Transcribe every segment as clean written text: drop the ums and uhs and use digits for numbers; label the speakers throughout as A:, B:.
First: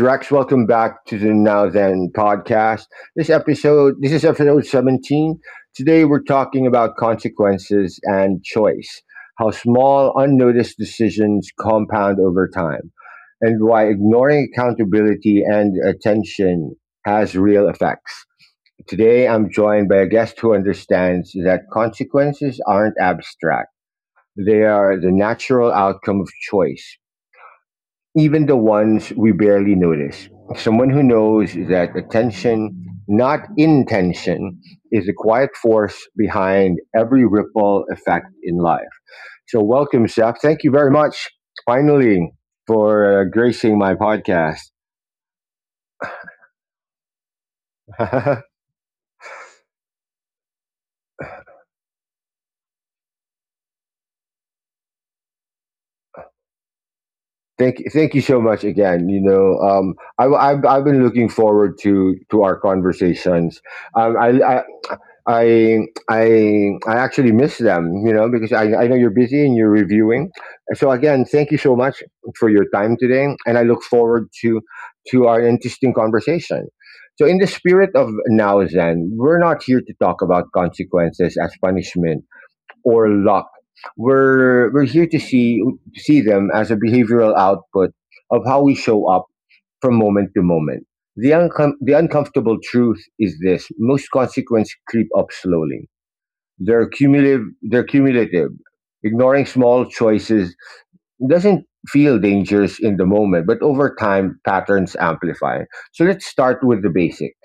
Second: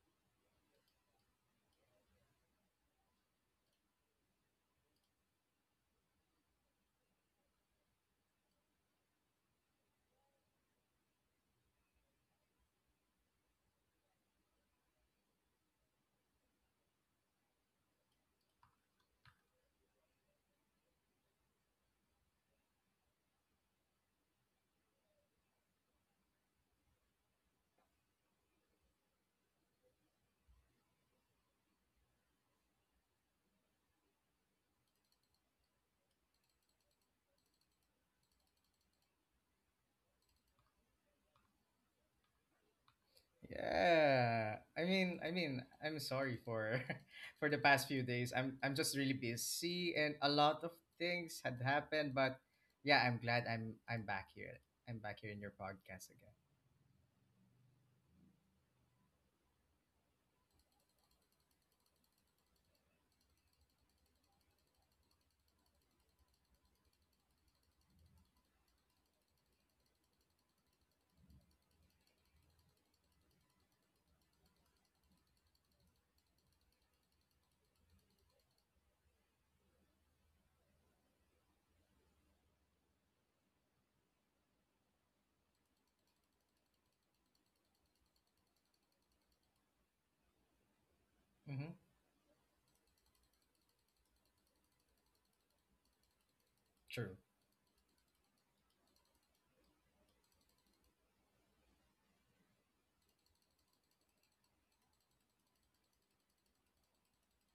A: Rex. Welcome back to the Now Then podcast. This episode, this is episode 17. Today we're talking about consequences and choice, how small, unnoticed decisions compound over time, and why ignoring accountability and attention has real effects. Today I'm joined by a guest who understands that consequences aren't abstract. They are the natural outcome of choice, even the ones we barely notice. Someone who knows that attention, not intention, is the quiet force behind every ripple effect in life. So, welcome, Seth. Thank you very much, finally, for gracing my
B: Yeah.
A: podcast.
B: I mean, I'm sorry for for the past few days. I'm I'm just really busy and a lot of things had happened, but yeah, I'm glad I'm back here. I'm back here in your podcast again.
A: Thank you so much again. I've been looking forward to our conversations. Um, I, I I I actually miss them, you know, because I know you're busy and you're reviewing. So again, thank you so much for your time today, and I look forward to our interesting conversation. So, in the spirit of now, Zen, we're not here to talk about consequences as punishment or luck. We're here to see them as a behavioral output of how we show up from moment to moment. The,
B: Mhm.
A: uncom- the uncomfortable truth is this: most consequences creep up slowly. They're
B: True.
A: cumulative. They're cumulative. Ignoring small choices doesn't feel dangerous in the moment, but over time, patterns amplify. So let's start with the basics,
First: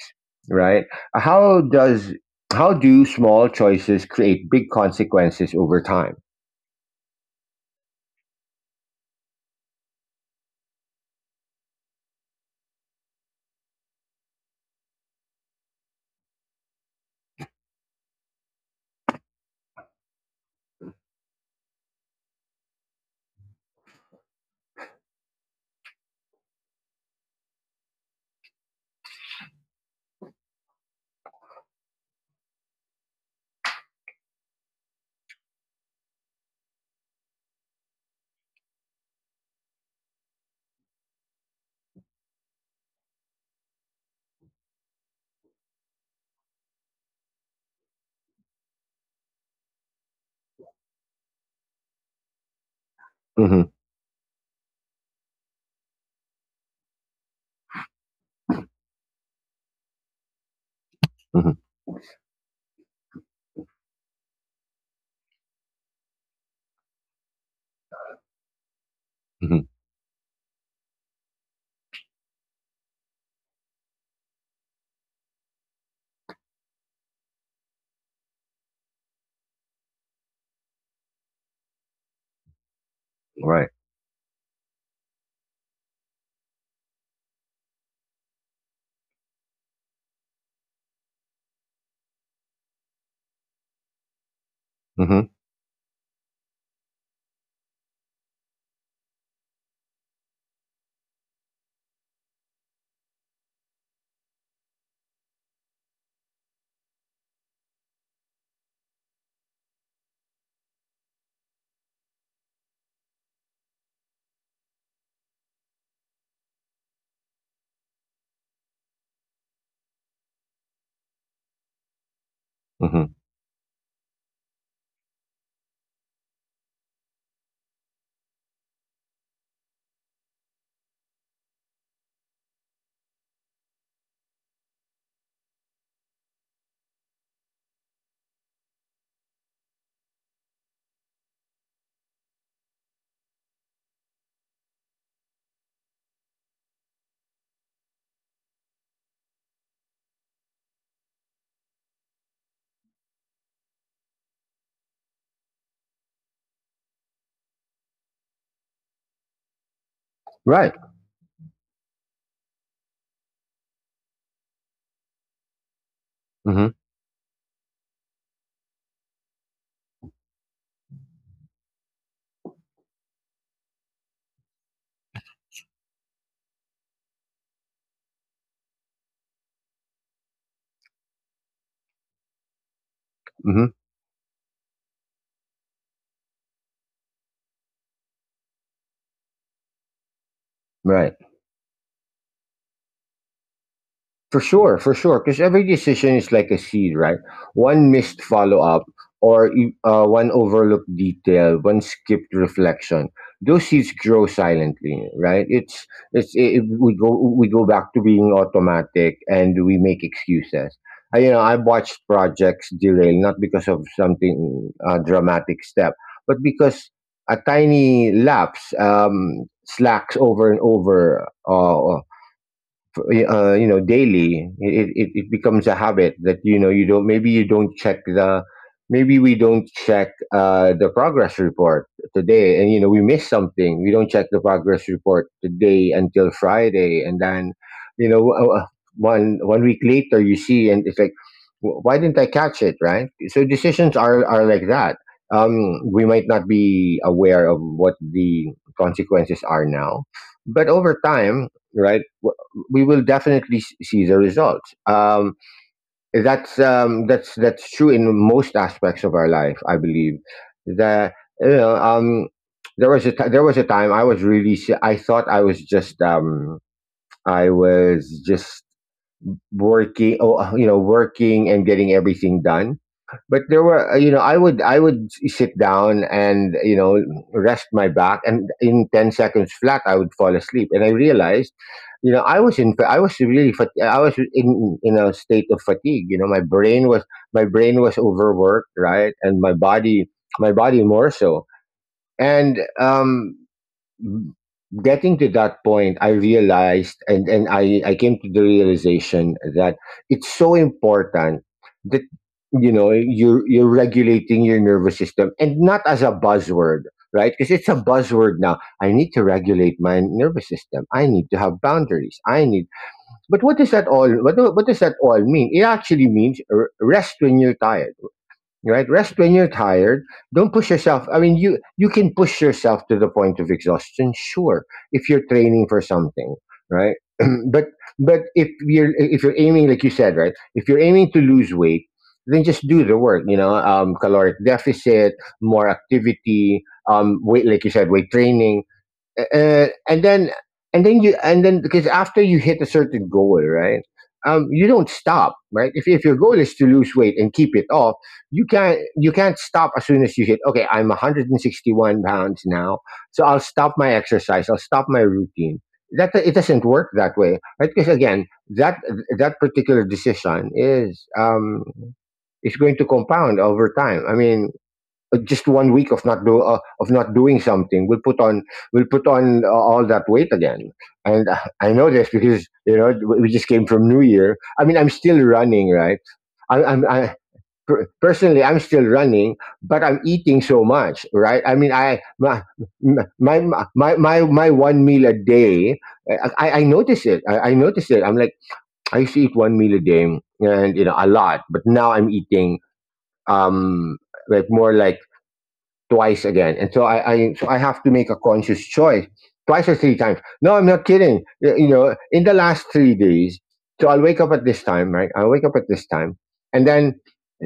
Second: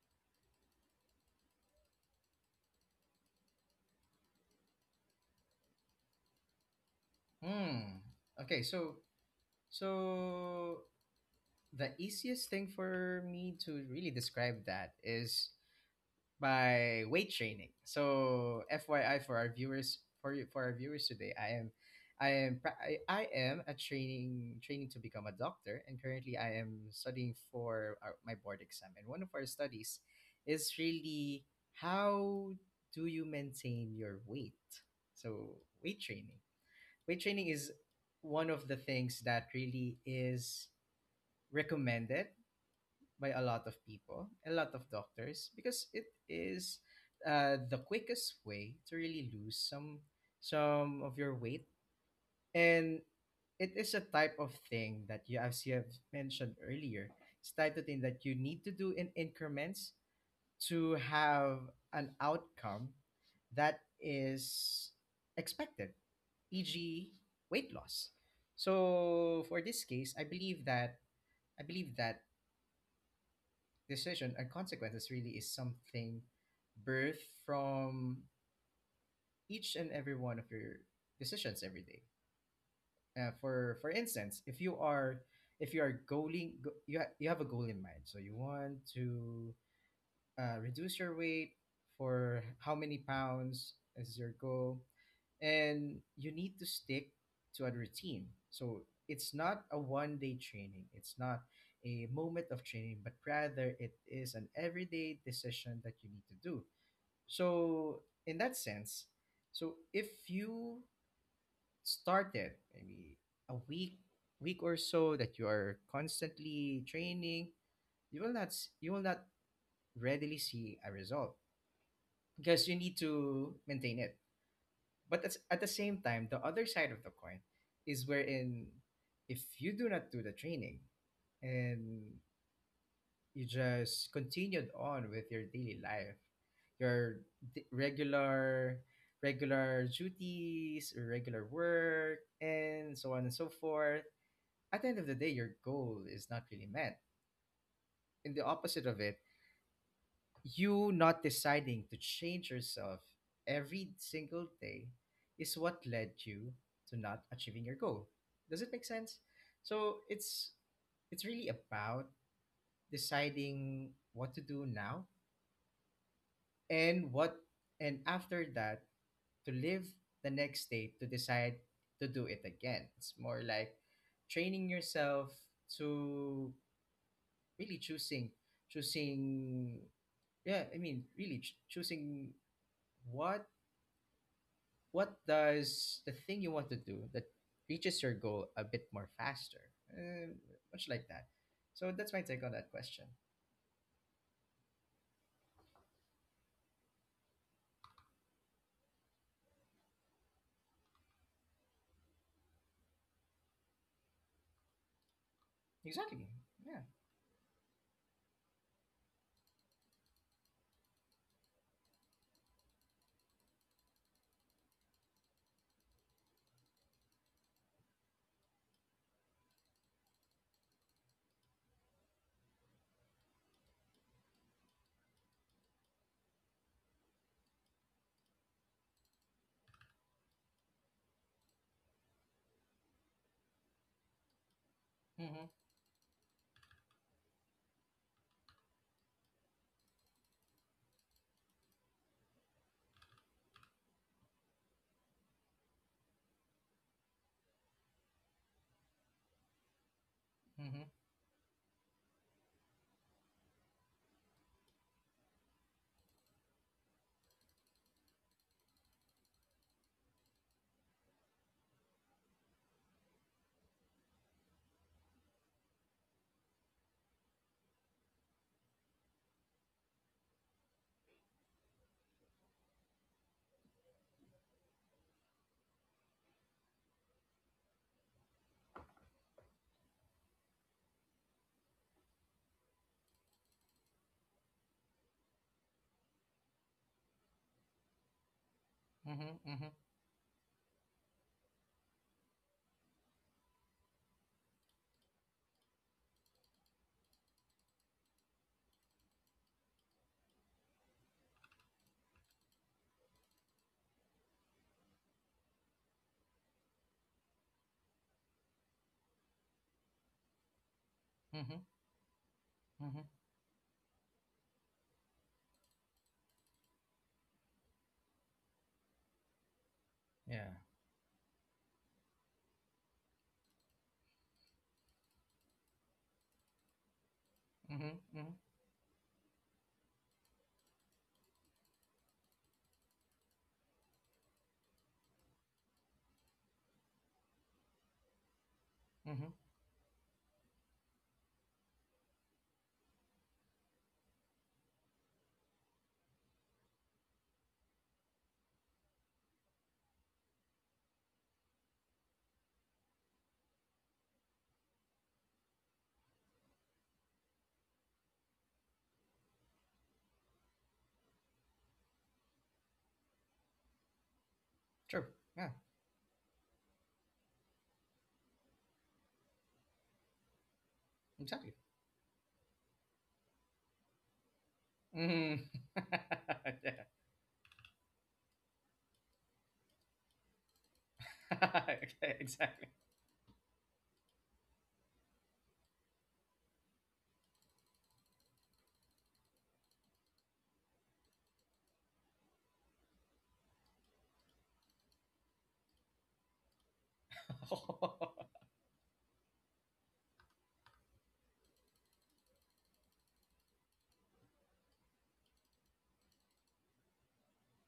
A: right? How does how do small choices create big consequences over time?
B: Hmm. Okay, so the easiest thing for me to really describe that is by weight training. So FYI, for our viewers, today, I am a training to become a doctor, and currently I am studying for my board exam, and one of our studies is really, how do you maintain your weight? So weight training. Weight training is one of the things that really is recommended by a lot of people, a lot of doctors, because it is the quickest way to really lose some of your weight, and
A: Mm-hmm.
B: it is a type of thing that you, as you have mentioned earlier, it's type of thing that you need to do in increments to
A: Mm-hmm.
B: have an outcome that is expected, e.g., weight loss. So
A: Mm-hmm.
B: for this case, I believe that decision and consequences really is something birthed from each and every one of your decisions every day. Uh,
A: Right.
B: for for instance, if you are goaling, go, you ha- you have a goal in mind, so you want to reduce your weight for how many pounds is your goal,
A: Mm-hmm.
B: and you need to stick to a routine. So it's not a one day training, it's not a moment of training, but rather it is an everyday decision that you need to do. So in that sense, so if you started maybe a week or so that you are constantly training, you will not readily see a result, because you need
A: Mm-hmm.
B: to maintain it. But at the same time, the other side of the coin is wherein, if you do not do the training, and you just continued on with your daily life, your d- regular regular duties, your regular work, and so on and so forth, at the end of the day, your goal is not really met. And the opposite of it, you not deciding to change yourself every single day, is what led you to not achieving your goal. Does it make sense? So it's
A: Right.
B: it's really about deciding what to do now,
A: Mm-hmm.
B: and what, and after that, to live the next day, to decide to do it again. It's more like training yourself to really choosing, yeah, I mean, really choosing. What
A: Mm-hmm.
B: what does the thing you want to do that reaches your goal a bit more faster? Uh, Much
A: Right.
B: like that. So that's my take on that question.
A: For sure, for sure. Because every decision is like a seed, right? One missed follow up or one overlooked detail, one skipped reflection. Those seeds grow silently, right? It's it's
B: Exactly.
A: it, it-
B: Yeah.
A: we go back to being automatic and we make excuses. I, you know, I've watched projects derail not because of something dramatic step, but because a tiny lapse slacks over and over. You know, daily it becomes a habit that, you know, you don't, maybe you don't check the, maybe we don't check the progress report today, and, you know, we miss something. We don't check the progress report
B: Mhm.
A: today until Friday, and then, you know, one week later, you see, and it's like, "Why didn't I catch it?" Right? So decisions are like that. We might not be aware of what the consequences are now, but
B: Mhm.
A: over time, right, we will definitely see the results. That's that's true in most aspects of our life. I believe that, you know, there was a there was a time I was really I thought I was just working. Oh, you know, working and getting everything done, but there were, you know, I would sit down and, you know, rest my back, and in 10 seconds flat I would fall asleep. And I realized, you know, I was really I was in a state of fatigue. You know, my brain was overworked, right? And
B: Mhm. Mhm.
A: my body more so. And getting to that point, I realized, and I came to the realization that it's so important that, you know, you're regulating your nervous system, and not as a buzzword, right? Because it's a buzzword now. "I need to regulate my nervous system. I need to
B: Mhm.
A: have boundaries. I need,"
B: Mhm.
A: but what does that all, what does that all mean? It actually means rest when you're tired, right? Rest when you're tired. Don't
B: Yeah.
A: push yourself. I mean, you can push yourself to the point of exhaustion, sure, if you're training for something, right? But
B: Mhm.
A: but
B: Mhm.
A: if you're if you're aiming, like you said, right, if you're aiming to lose weight, then just do the work. You know, caloric deficit, more activity, weight, like you said, weight training,
B: Mhm.
A: uh, and then and then you and then, because after you hit a certain goal, right? You don't stop, right? If your goal is to lose weight and keep it off, you can't stop as soon as you hit. Okay, I'm 161 pounds now, so I'll stop my exercise. I'll stop my routine. That, it doesn't work that way, right? Because again, that that particular decision is going to compound over time. I mean,
B: True.
A: uh, just
B: Yeah.
A: one week of not do uh, of not doing something will put on, will put on all that weight again. And
B: Exactly.
A: I know this because, you know, we just came from New Year. I mean, I'm still
B: Mhm.
A: running, right? I, I'm
B: Yeah.
A: I, per- Personally, I'm still running, but I'm eating so much, right? I mean, I
B: Okay,
A: my
B: exactly.
A: my my my, my one meal a day. I notice it. I notice it. I'm like, I used to eat one meal a day, and, you know, a lot, but now I'm eating um like, more like twice again. And so I so I have to make a conscious choice twice or three times. No, I'm not kidding. You know, in the last 3 days, so I'll wake up at this time, right? I'll wake up at this time. And then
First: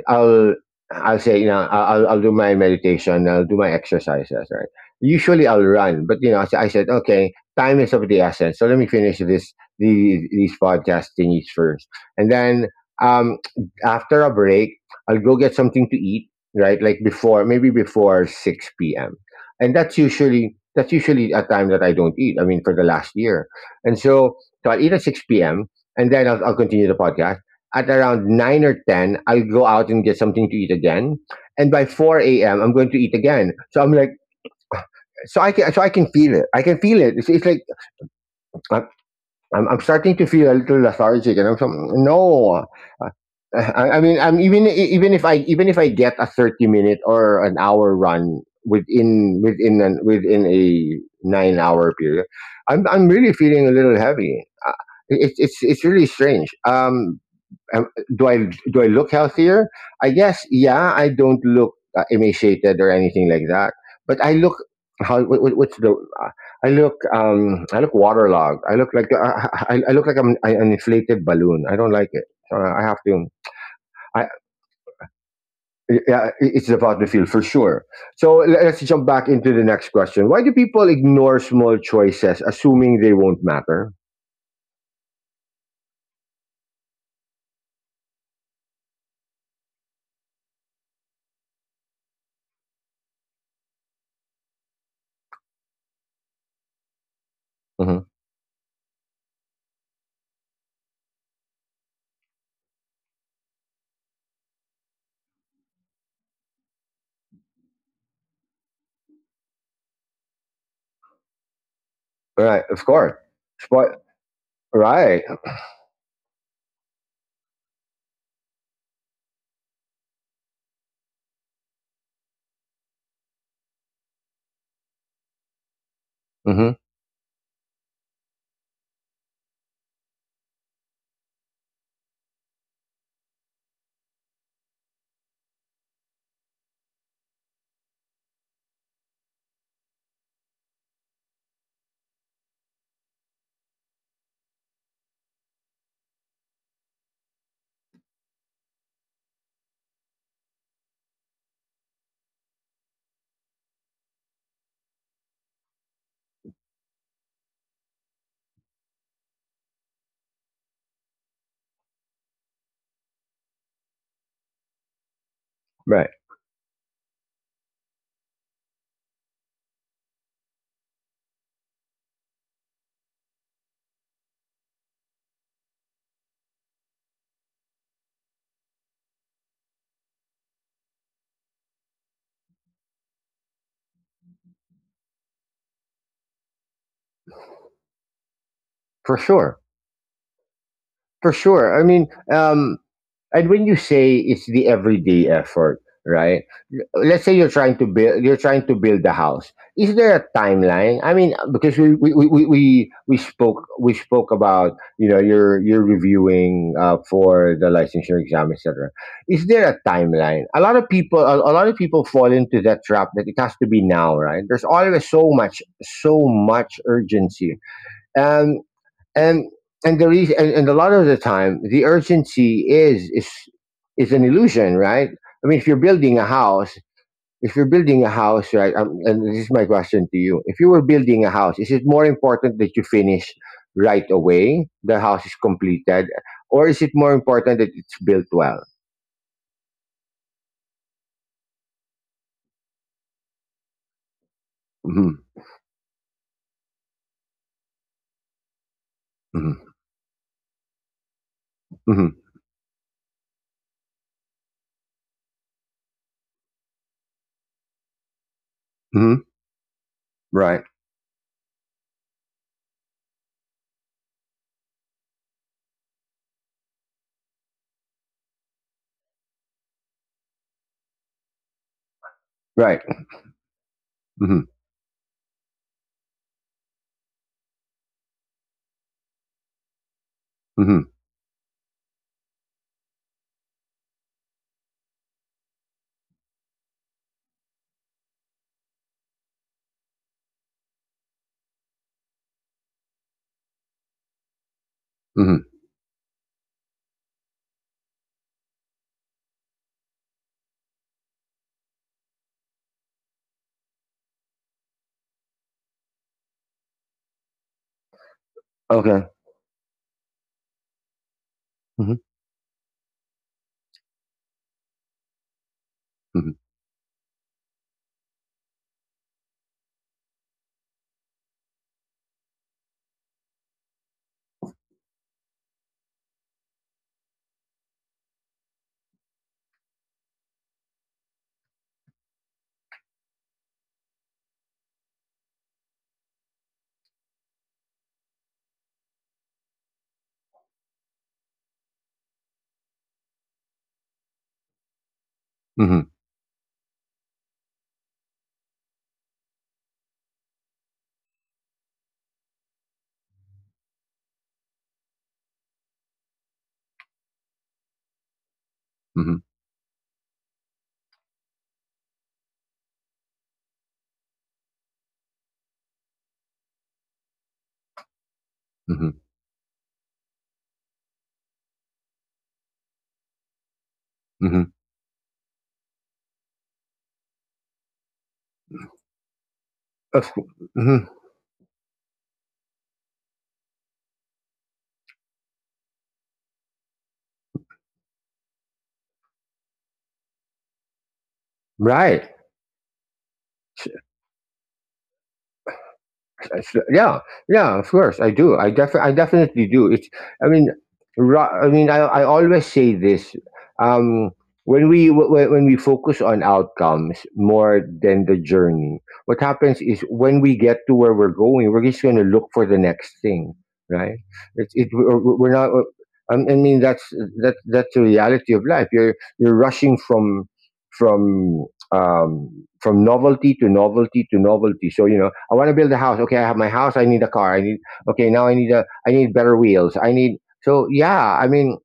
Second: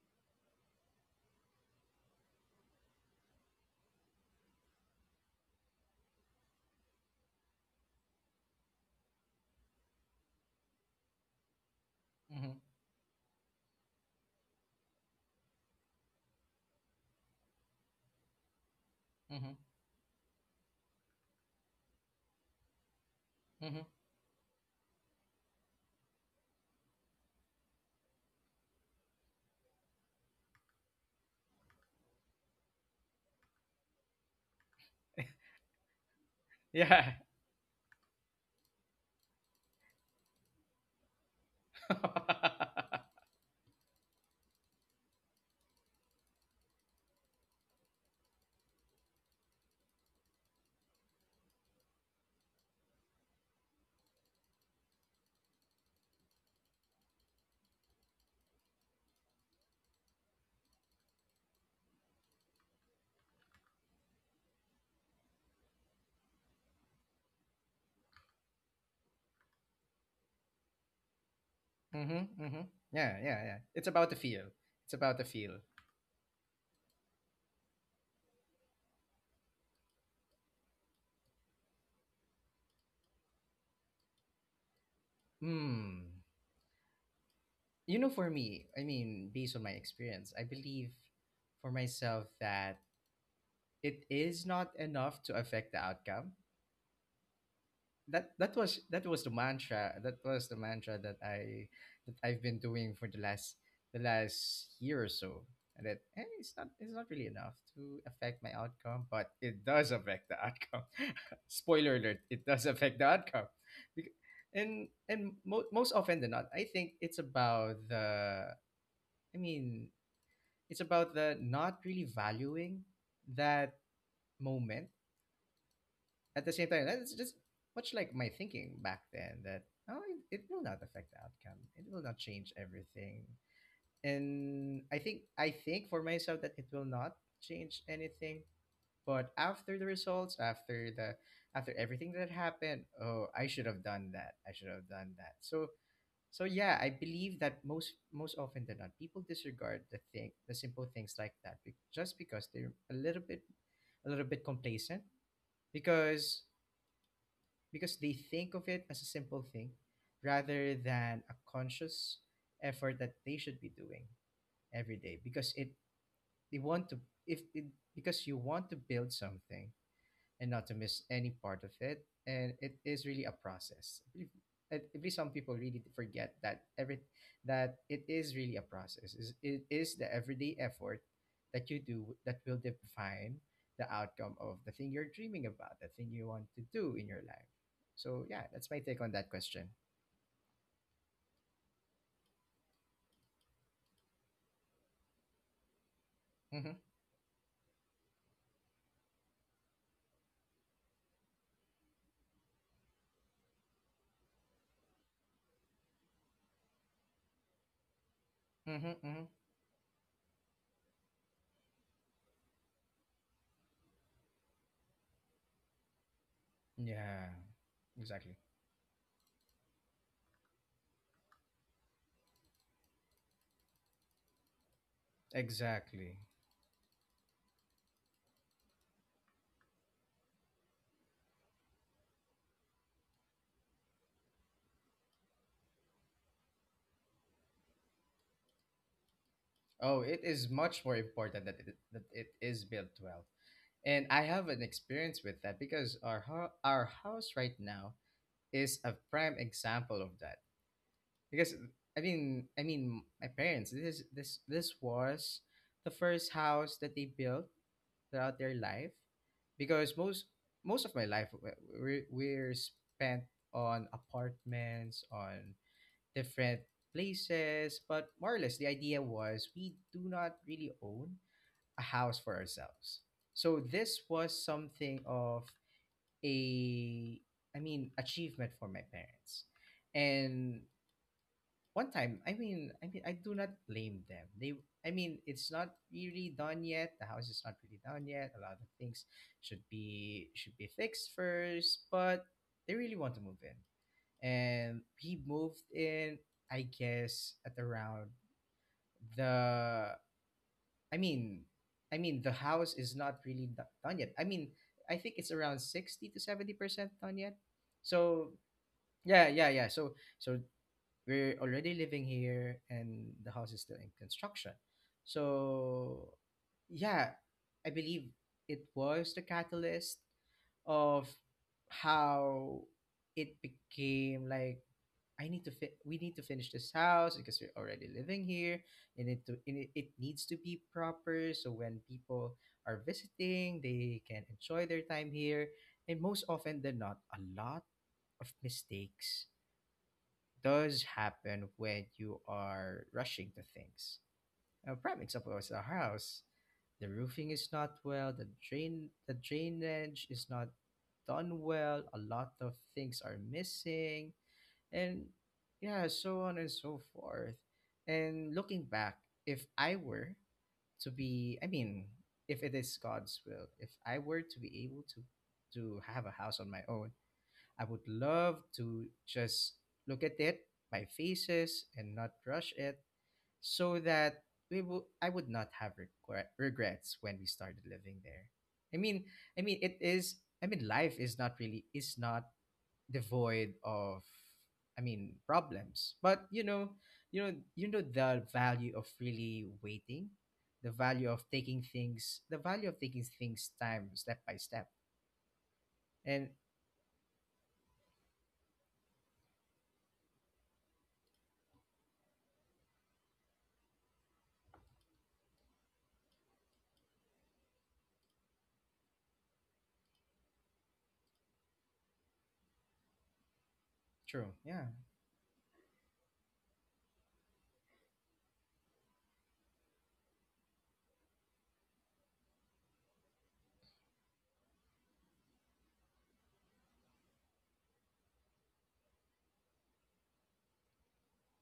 A: I'll I'll say, you know, I'll do my meditation. I'll do my exercises. Right. Usually I'll run, but, you know, I said okay, time is of the essence. So let me finish this these podcast thingies first, and
B: Mhm.
A: then um after a break, I'll go get something to eat. Right, like before, maybe before six p.m. And
B: Mhm.
A: that's usually, a time that I don't eat, I mean, for the last year. and
B: Mhm.
A: so so I'll eat at six p.m., and then I'll continue the podcast. At around 9 or 10, I'll go out and get something to eat again. And by 4 a.m., I'm going to eat again. So I'm like, so I can feel it. I can feel it.
B: Yeah.
A: It's like, I'm, I'm starting to feel a little lethargic. And I'm so, no. I mean, I'm, even if even if I get a 30 minute or an hour run within a 9 hour period, I'm really feeling a little heavy. It's, it's really strange. Um, do I do I look healthier? I guess, yeah. I don't look emaciated or anything like that, but I look, how, what's the I look, I look waterlogged. I look like, I look like an inflated balloon. I don't like it.
B: Mhm.
A: So, I
B: Mhm.
A: have to.
B: Yeah. Yeah. Yeah. It's
A: I,
B: about the feel. It's about the feel.
A: yeah, it's about the field for sure. So let's jump back into the next question. Why do people ignore small choices, assuming they won't matter?
B: Hmm. For me, I mean, based on my experience, I believe for myself that it is not enough to affect the outcome.
A: Mhm.
B: That was the mantra. That was the mantra that I've been doing for the last year or so. And that it's not really enough to affect my outcome, but it does affect the outcome. Spoiler alert: it does
A: Right, of
B: affect the
A: course.
B: outcome.
A: Spo-
B: Bec- And
A: right.
B: and mo- most often than not, I think it's about the I mean, it's about the not really valuing that moment. At the same
A: Hmm.
B: time, that's just much like my thinking back then, that oh, it will not affect the outcome. It will not change everything. And I think for myself that it will not change anything. But after the results, after the after everything that happened, oh, I should have done that. I should have done that. So so yeah, I believe that most often than not, people disregard the thing, the simple things like that, just because they're a little bit complacent, because because they think of it as a simple thing, rather than a conscious effort that they should be doing every day. Because it,
A: Right.
B: they want to, if it, because you want to build something, and not to miss any part of it. And it is really a process. I believe some people really forget that it is really a process. Is It is the everyday effort that you do that will define the outcome of the thing you're dreaming about, the thing you want to do in your life. So yeah, that's my
A: For
B: take on that
A: sure.
B: question.
A: For sure. I mean, and when you say it's the everyday effort, right?
B: Mm-hmm,
A: Let's say you're trying to build, you're trying to build a house. Is there a timeline? I mean, because we spoke about, you know, you're reviewing for the licensure exam, etc.
B: mm-hmm,
A: Is
B: mm-hmm.
A: there a timeline? A lot of people, a lot of people fall into that trap that it has to be now, right? There's always so much, so much
B: Yeah,
A: urgency.
B: exactly,
A: Um, and and the reason, and a lot of the time the urgency is an illusion, right? I mean, if you're building a
B: exactly.
A: house, if you're building a house right? And this is my question to you: if you were building a house, is it more important that you finish right away, the house is completed, or is it more important that it's built well?
B: Oh, it is much more important that it is built well. And I have an
A: Hmm.
B: experience with that, because our house right now is a prime
A: Hmm.
B: example of that. Because
A: Hmm.
B: I mean, my parents. This is this this was the first house that they built throughout their
A: Hmm.
B: life. Because most
A: Right.
B: most of my life we're spent on apartments, on different places, but more or less the idea was we do not really own a house for
A: Right.
B: ourselves. So this
A: Hmm.
B: was something of a I mean achievement for my parents. And
A: Hmm.
B: one time, I mean, I do not blame them. They I mean, it's not really done yet. The house is not really done yet. A lot of things should be fixed first, but they really want to move in, and we
A: Hmm.
B: moved in, I guess, at around the i mean the house is not really done yet. I mean, I think it's around 60 to 70% done yet. So
A: Okay.
B: yeah, yeah, yeah. So we're
A: Hmm.
B: already living here and the house is still in construction.
A: Hmm.
B: So yeah, I believe it was the catalyst of how it became like, I need to fit, we need to finish this house because we're already living here, and it needs to be proper, so when people are visiting they can enjoy their time here. And most often than not, a lot of mistakes does happen when you are rushing to things. A prime example is a
A: Hmm.
B: house. The roofing is not well, the drainage is not done well, a lot of things are missing, and yeah, so on and so forth. And looking
A: Hmm.
B: back, if I were to be, I mean, if it is God's will, if I were to be able to have a house on my own, I would love to just look at it by faces and not rush it, so
A: Hmm.
B: that we will, I would not have regrets when we started living there. I mean, I mean it is I
A: Hmm.
B: mean life is not really, is not devoid of, I mean, problems. But you know, you know the value of really waiting,
A: Right.
B: the value of taking things time step by step. And
A: Yeah, yeah, of course I do. I I definitely do. It's, I mean, I mean, I always say this. Um, when we when we focus on outcomes more than the journey, what happens is when we get to where we're going, we're just going to look for the next thing, right? It's
B: true,
A: it
B: yeah.
A: We're not. I mean, that's, that's the reality of life. You're rushing from from from novelty to novelty to novelty. So, you know, I want to build a house. Okay, I have my house. I need a car. I need okay, now I need a, I need better wheels. I need, so yeah. I mean,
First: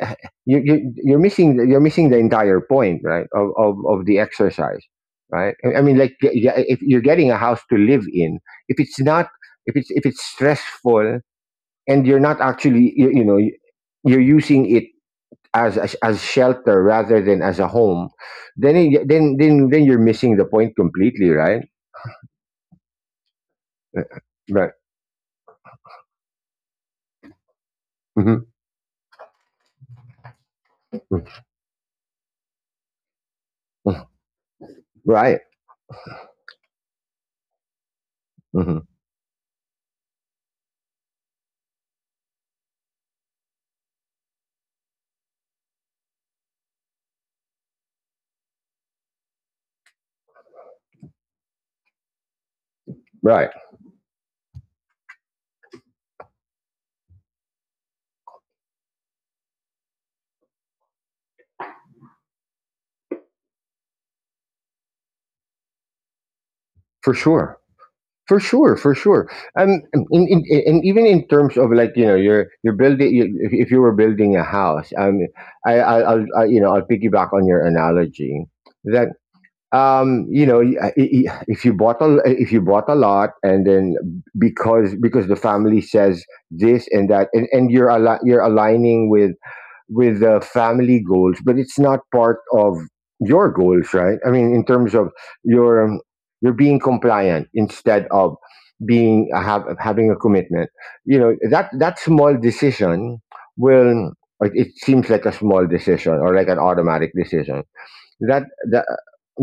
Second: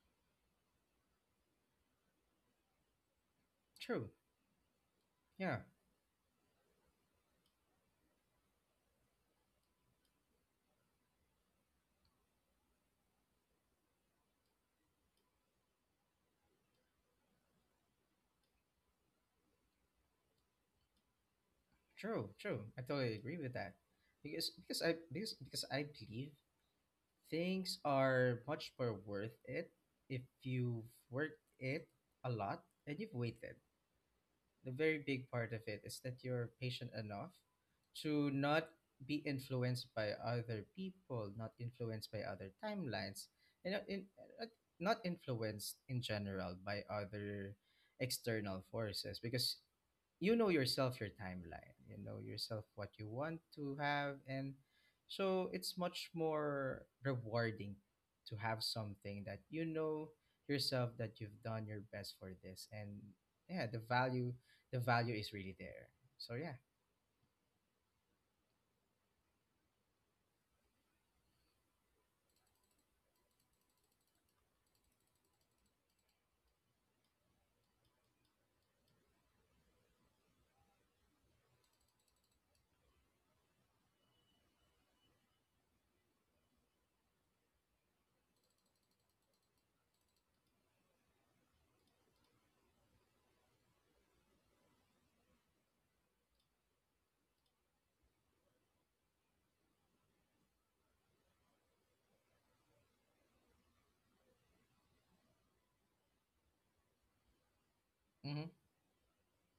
A: you're missing, you're missing the entire point, right? Of of
B: True.
A: the exercise, right?
B: Yeah.
A: I mean, like, yeah, if you're getting a house to live in, if it's not, if it's stressful and you're not actually you're using it as shelter rather than as a home, then it, then you're missing the point completely, right?
B: True, true. I totally agree with that.
A: Uh, uh,
B: Because
A: Right.
B: because I because because I believe things are
A: Hmm.
B: much more worth it if you've worked it a lot, and you've waited. The very big part of
A: Right.
B: it is that you're patient enough to not
A: Hmm.
B: be influenced by other people, not influenced by other timelines, and not, uh, not influenced in general by other external forces, because you know yourself, your timeline, you know yourself what you want to have.
A: Right.
B: And so it's much more rewarding to have something that you know yourself that you've done your best for this, and yeah, the value, the value is really there. So yeah.
A: For sure. For sure. For sure. And even in terms of like you know you're building you, if you were building a house, I I'll I, you know I'll piggyback on your analogy that you know if you bought a lot, and then because the family says this and that, and you're you're aligning with the family goals, but it's not part of your goals, right? I mean, in terms of your, you're being compliant instead of having a commitment. You know, that small decision will, it seems like a small decision or like an automatic decision,
B: Mhm.
A: that that,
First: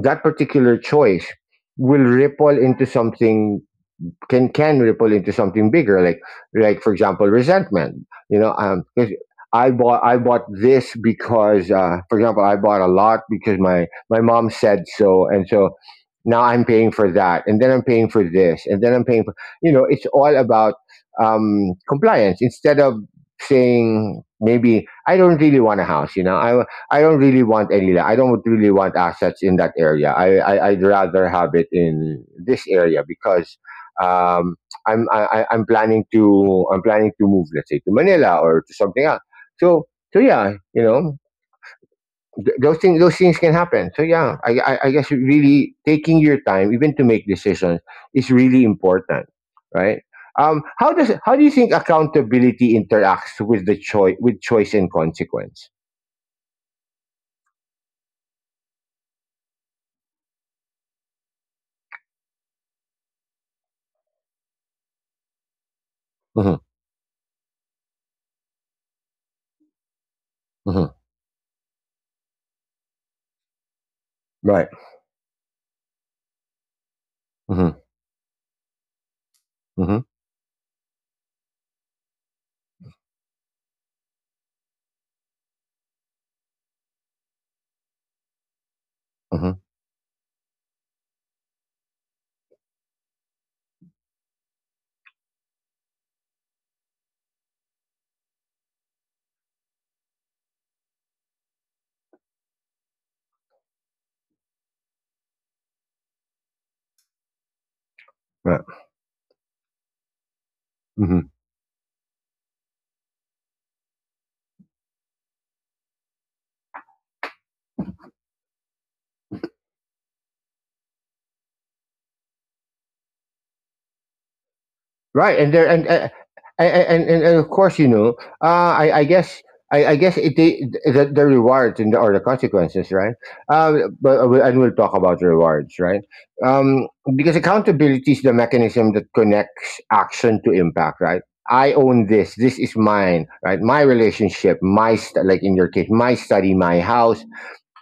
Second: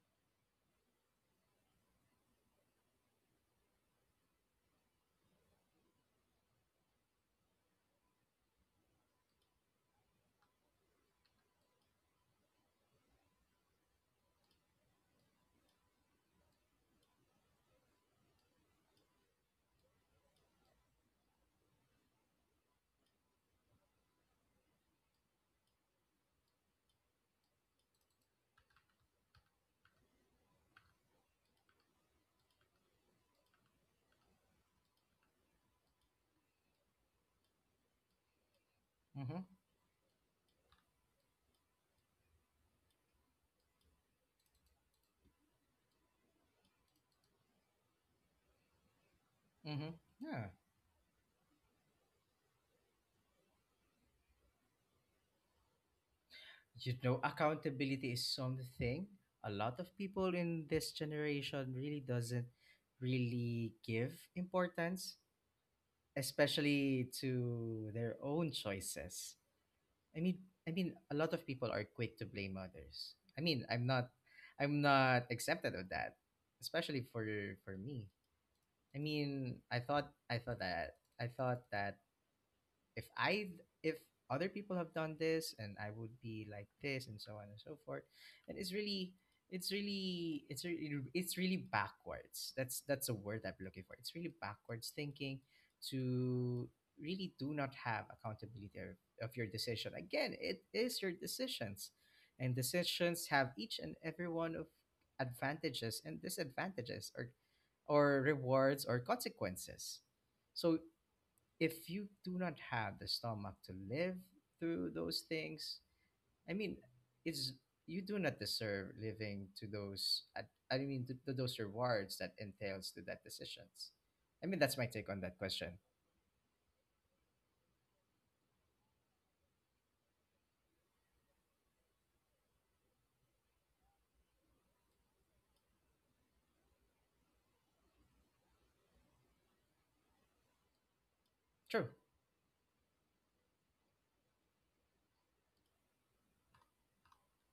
A: that particular choice will ripple into something, can ripple into something bigger, like for example, resentment, you know. 'Cause I bought this because, for example, I bought a lot because my mom said so and so. Now I'm paying for that, and then I'm paying for this, and then I'm paying for, you know, it's all about compliance instead of saying, maybe I don't really want a house, you know. I don't really want any, I don't really want assets in that area. I I'd rather have it in this area because um, I'm I- am planning to, I'm planning to move, let's say, to Manila or to something else.
B: Mhm.
A: So so yeah, you know, those things can happen. So yeah, I guess really taking your time, even to make decisions, is really important, right?
B: Mhm. Yeah.
A: How does how do you think accountability interacts with the choice with choice and consequence?
B: You know, accountability is something a lot of people in this generation really doesn't really give importance,
A: Hmm.
B: especially to their own choices. I mean, I
A: Hmm.
B: mean, a lot of people are quick to blame others. I mean, I'm not,
A: Right.
B: I'm not accepted of that, especially
A: Hmm.
B: for me. I mean, I
A: Hmm.
B: thought, I thought that, I thought that if I if other people have done this, and I would be like this, and so on and so forth, and it's really
A: Hmm.
B: it's really it's really it's really backwards. That's a word I'm looking for. It's really backwards thinking to really do not have accountability of your decision. Again, it is your decisions, and decisions have each and every one of advantages and disadvantages, or
A: Right.
B: rewards or consequences. So
A: Mm-hmm.
B: if you do not have the stomach to live through those things, I mean, it's you do not deserve living to those. I mean, to those rewards that entails to that decisions. I mean, that's my take on
A: Right,
B: that
A: and there
B: question.
A: and of course, you know, uh, I I guess. I guess it, the rewards and the, or the consequences, right? And we'll talk about the rewards, right? Um, because accountability is the mechanism that connects action to impact, right? I own
B: True.
A: this. This is mine, right? My relationship, my like in your case, my study, my house,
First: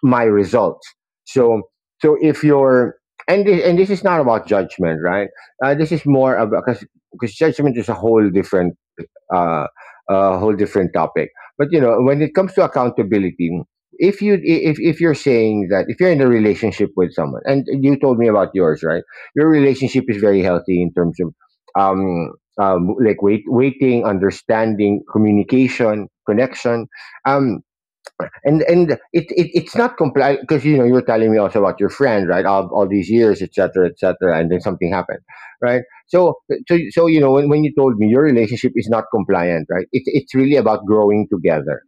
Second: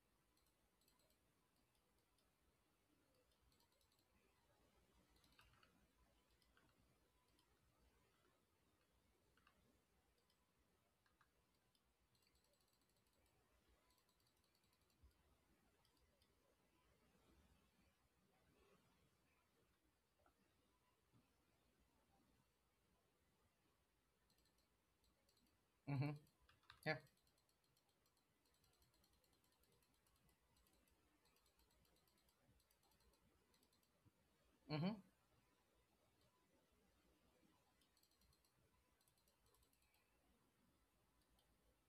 A: my results. So, so if you're, and this is not about judgment, right? This is more about, because judgment is uh, a whole different topic. But you know, when it comes to accountability, if you, if you're saying that, if you're in a relationship with someone, and you told me about yours, right? Your relationship is very healthy in terms of um, waiting, understanding, communication,
B: Mm-hmm.
A: connection.
B: Yeah.
A: Um, and it, it it's not complete, because you know you were telling me also about your friend, right, all these years, etc., etc., and then something
B: Mm-hmm.
A: happened, right? So you know, when you told me your relationship is not compliant, right, it, it's really about growing together.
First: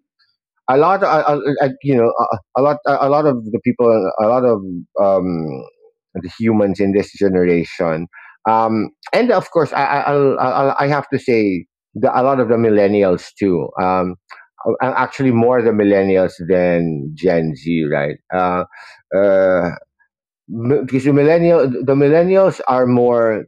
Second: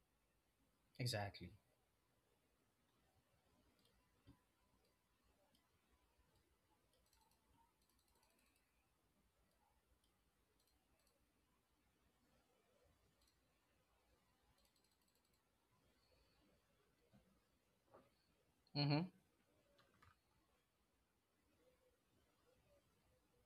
A: A lot,
B: Exactly.
A: a, you know, a lot of the people, a lot of um, the humans in this generation, and of course, I have to say, a lot of the millennials too. Actually, more the millennials than Gen Z, right?
B: Mm-hmm.
A: Uh, because the millennials are more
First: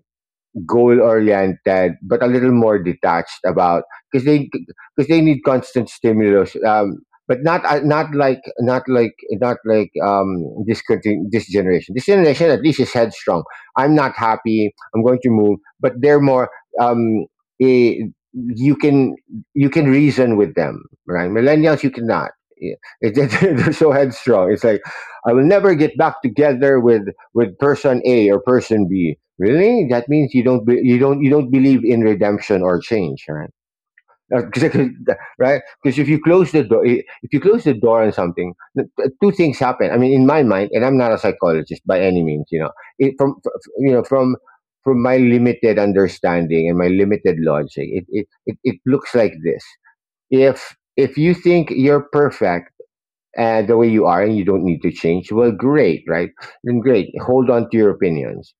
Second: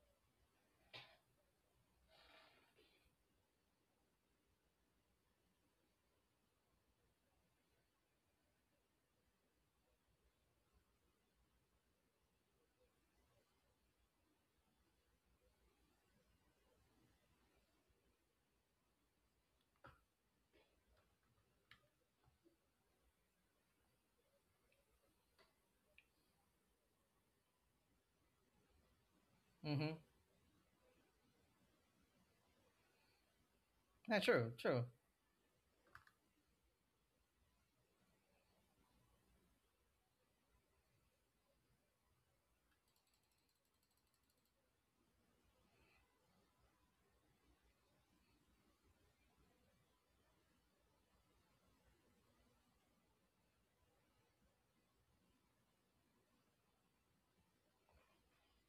A: goal oriented but a little more detached, about, because they, because they need constant stimulus, but not, not like this this generation, at least is headstrong. I'm not happy, I'm going to move. But they're more, um eh, you can, you can reason with them, right? Millennials you cannot. Yeah. It's, they're so headstrong, it's like, I will never get back together with person a or person b. Really?
B: Mm-hmm.
A: That means you don't be, you don't, you don't believe in redemption or change, right?
B: Yeah.
A: Uh,
B: True.
A: 'cause I
B: True.
A: could- right? Because if you close the door, if you close the door on something, two things happen. I mean, in my mind, and I'm not a psychologist by any means. You know, it, from f- you know from my limited understanding and my limited logic, it looks like this. If you think you're perfect and the way you are, and you don't need to change, well, great, right? Then great, hold on to your opinions.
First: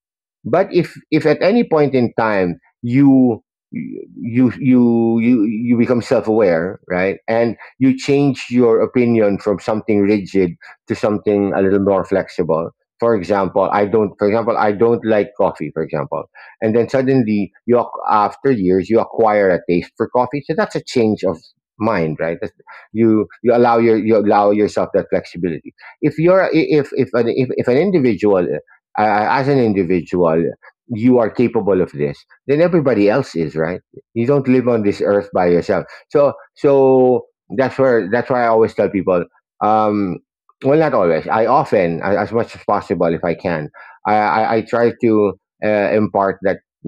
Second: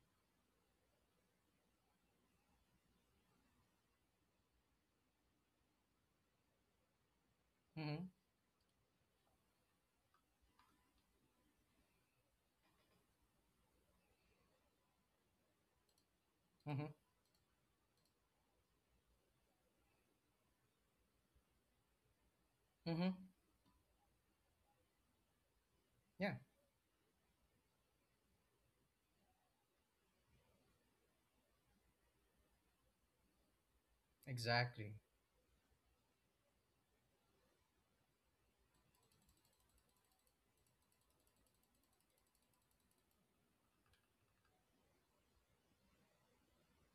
A: But if at any point in time you you become self-aware, right, and you
B: Mm-hmm.
A: change your opinion from something rigid to something a little more flexible. For example, I don't, for example, I don't like coffee, for example, and
B: Mm-hmm.
A: then suddenly you after years you acquire a taste for coffee. So that's a change of mind, right?
B: Mm-hmm.
A: You allow your, you allow yourself that flexibility. If
B: Yeah.
A: you're, if an individual, as an individual, you are capable of this, then everybody else is, right? You don't live on
B: Exactly.
A: this earth by yourself. So that's where, that's why I always tell people, um well, not always, I often, as much as possible, if I can, I try to impart,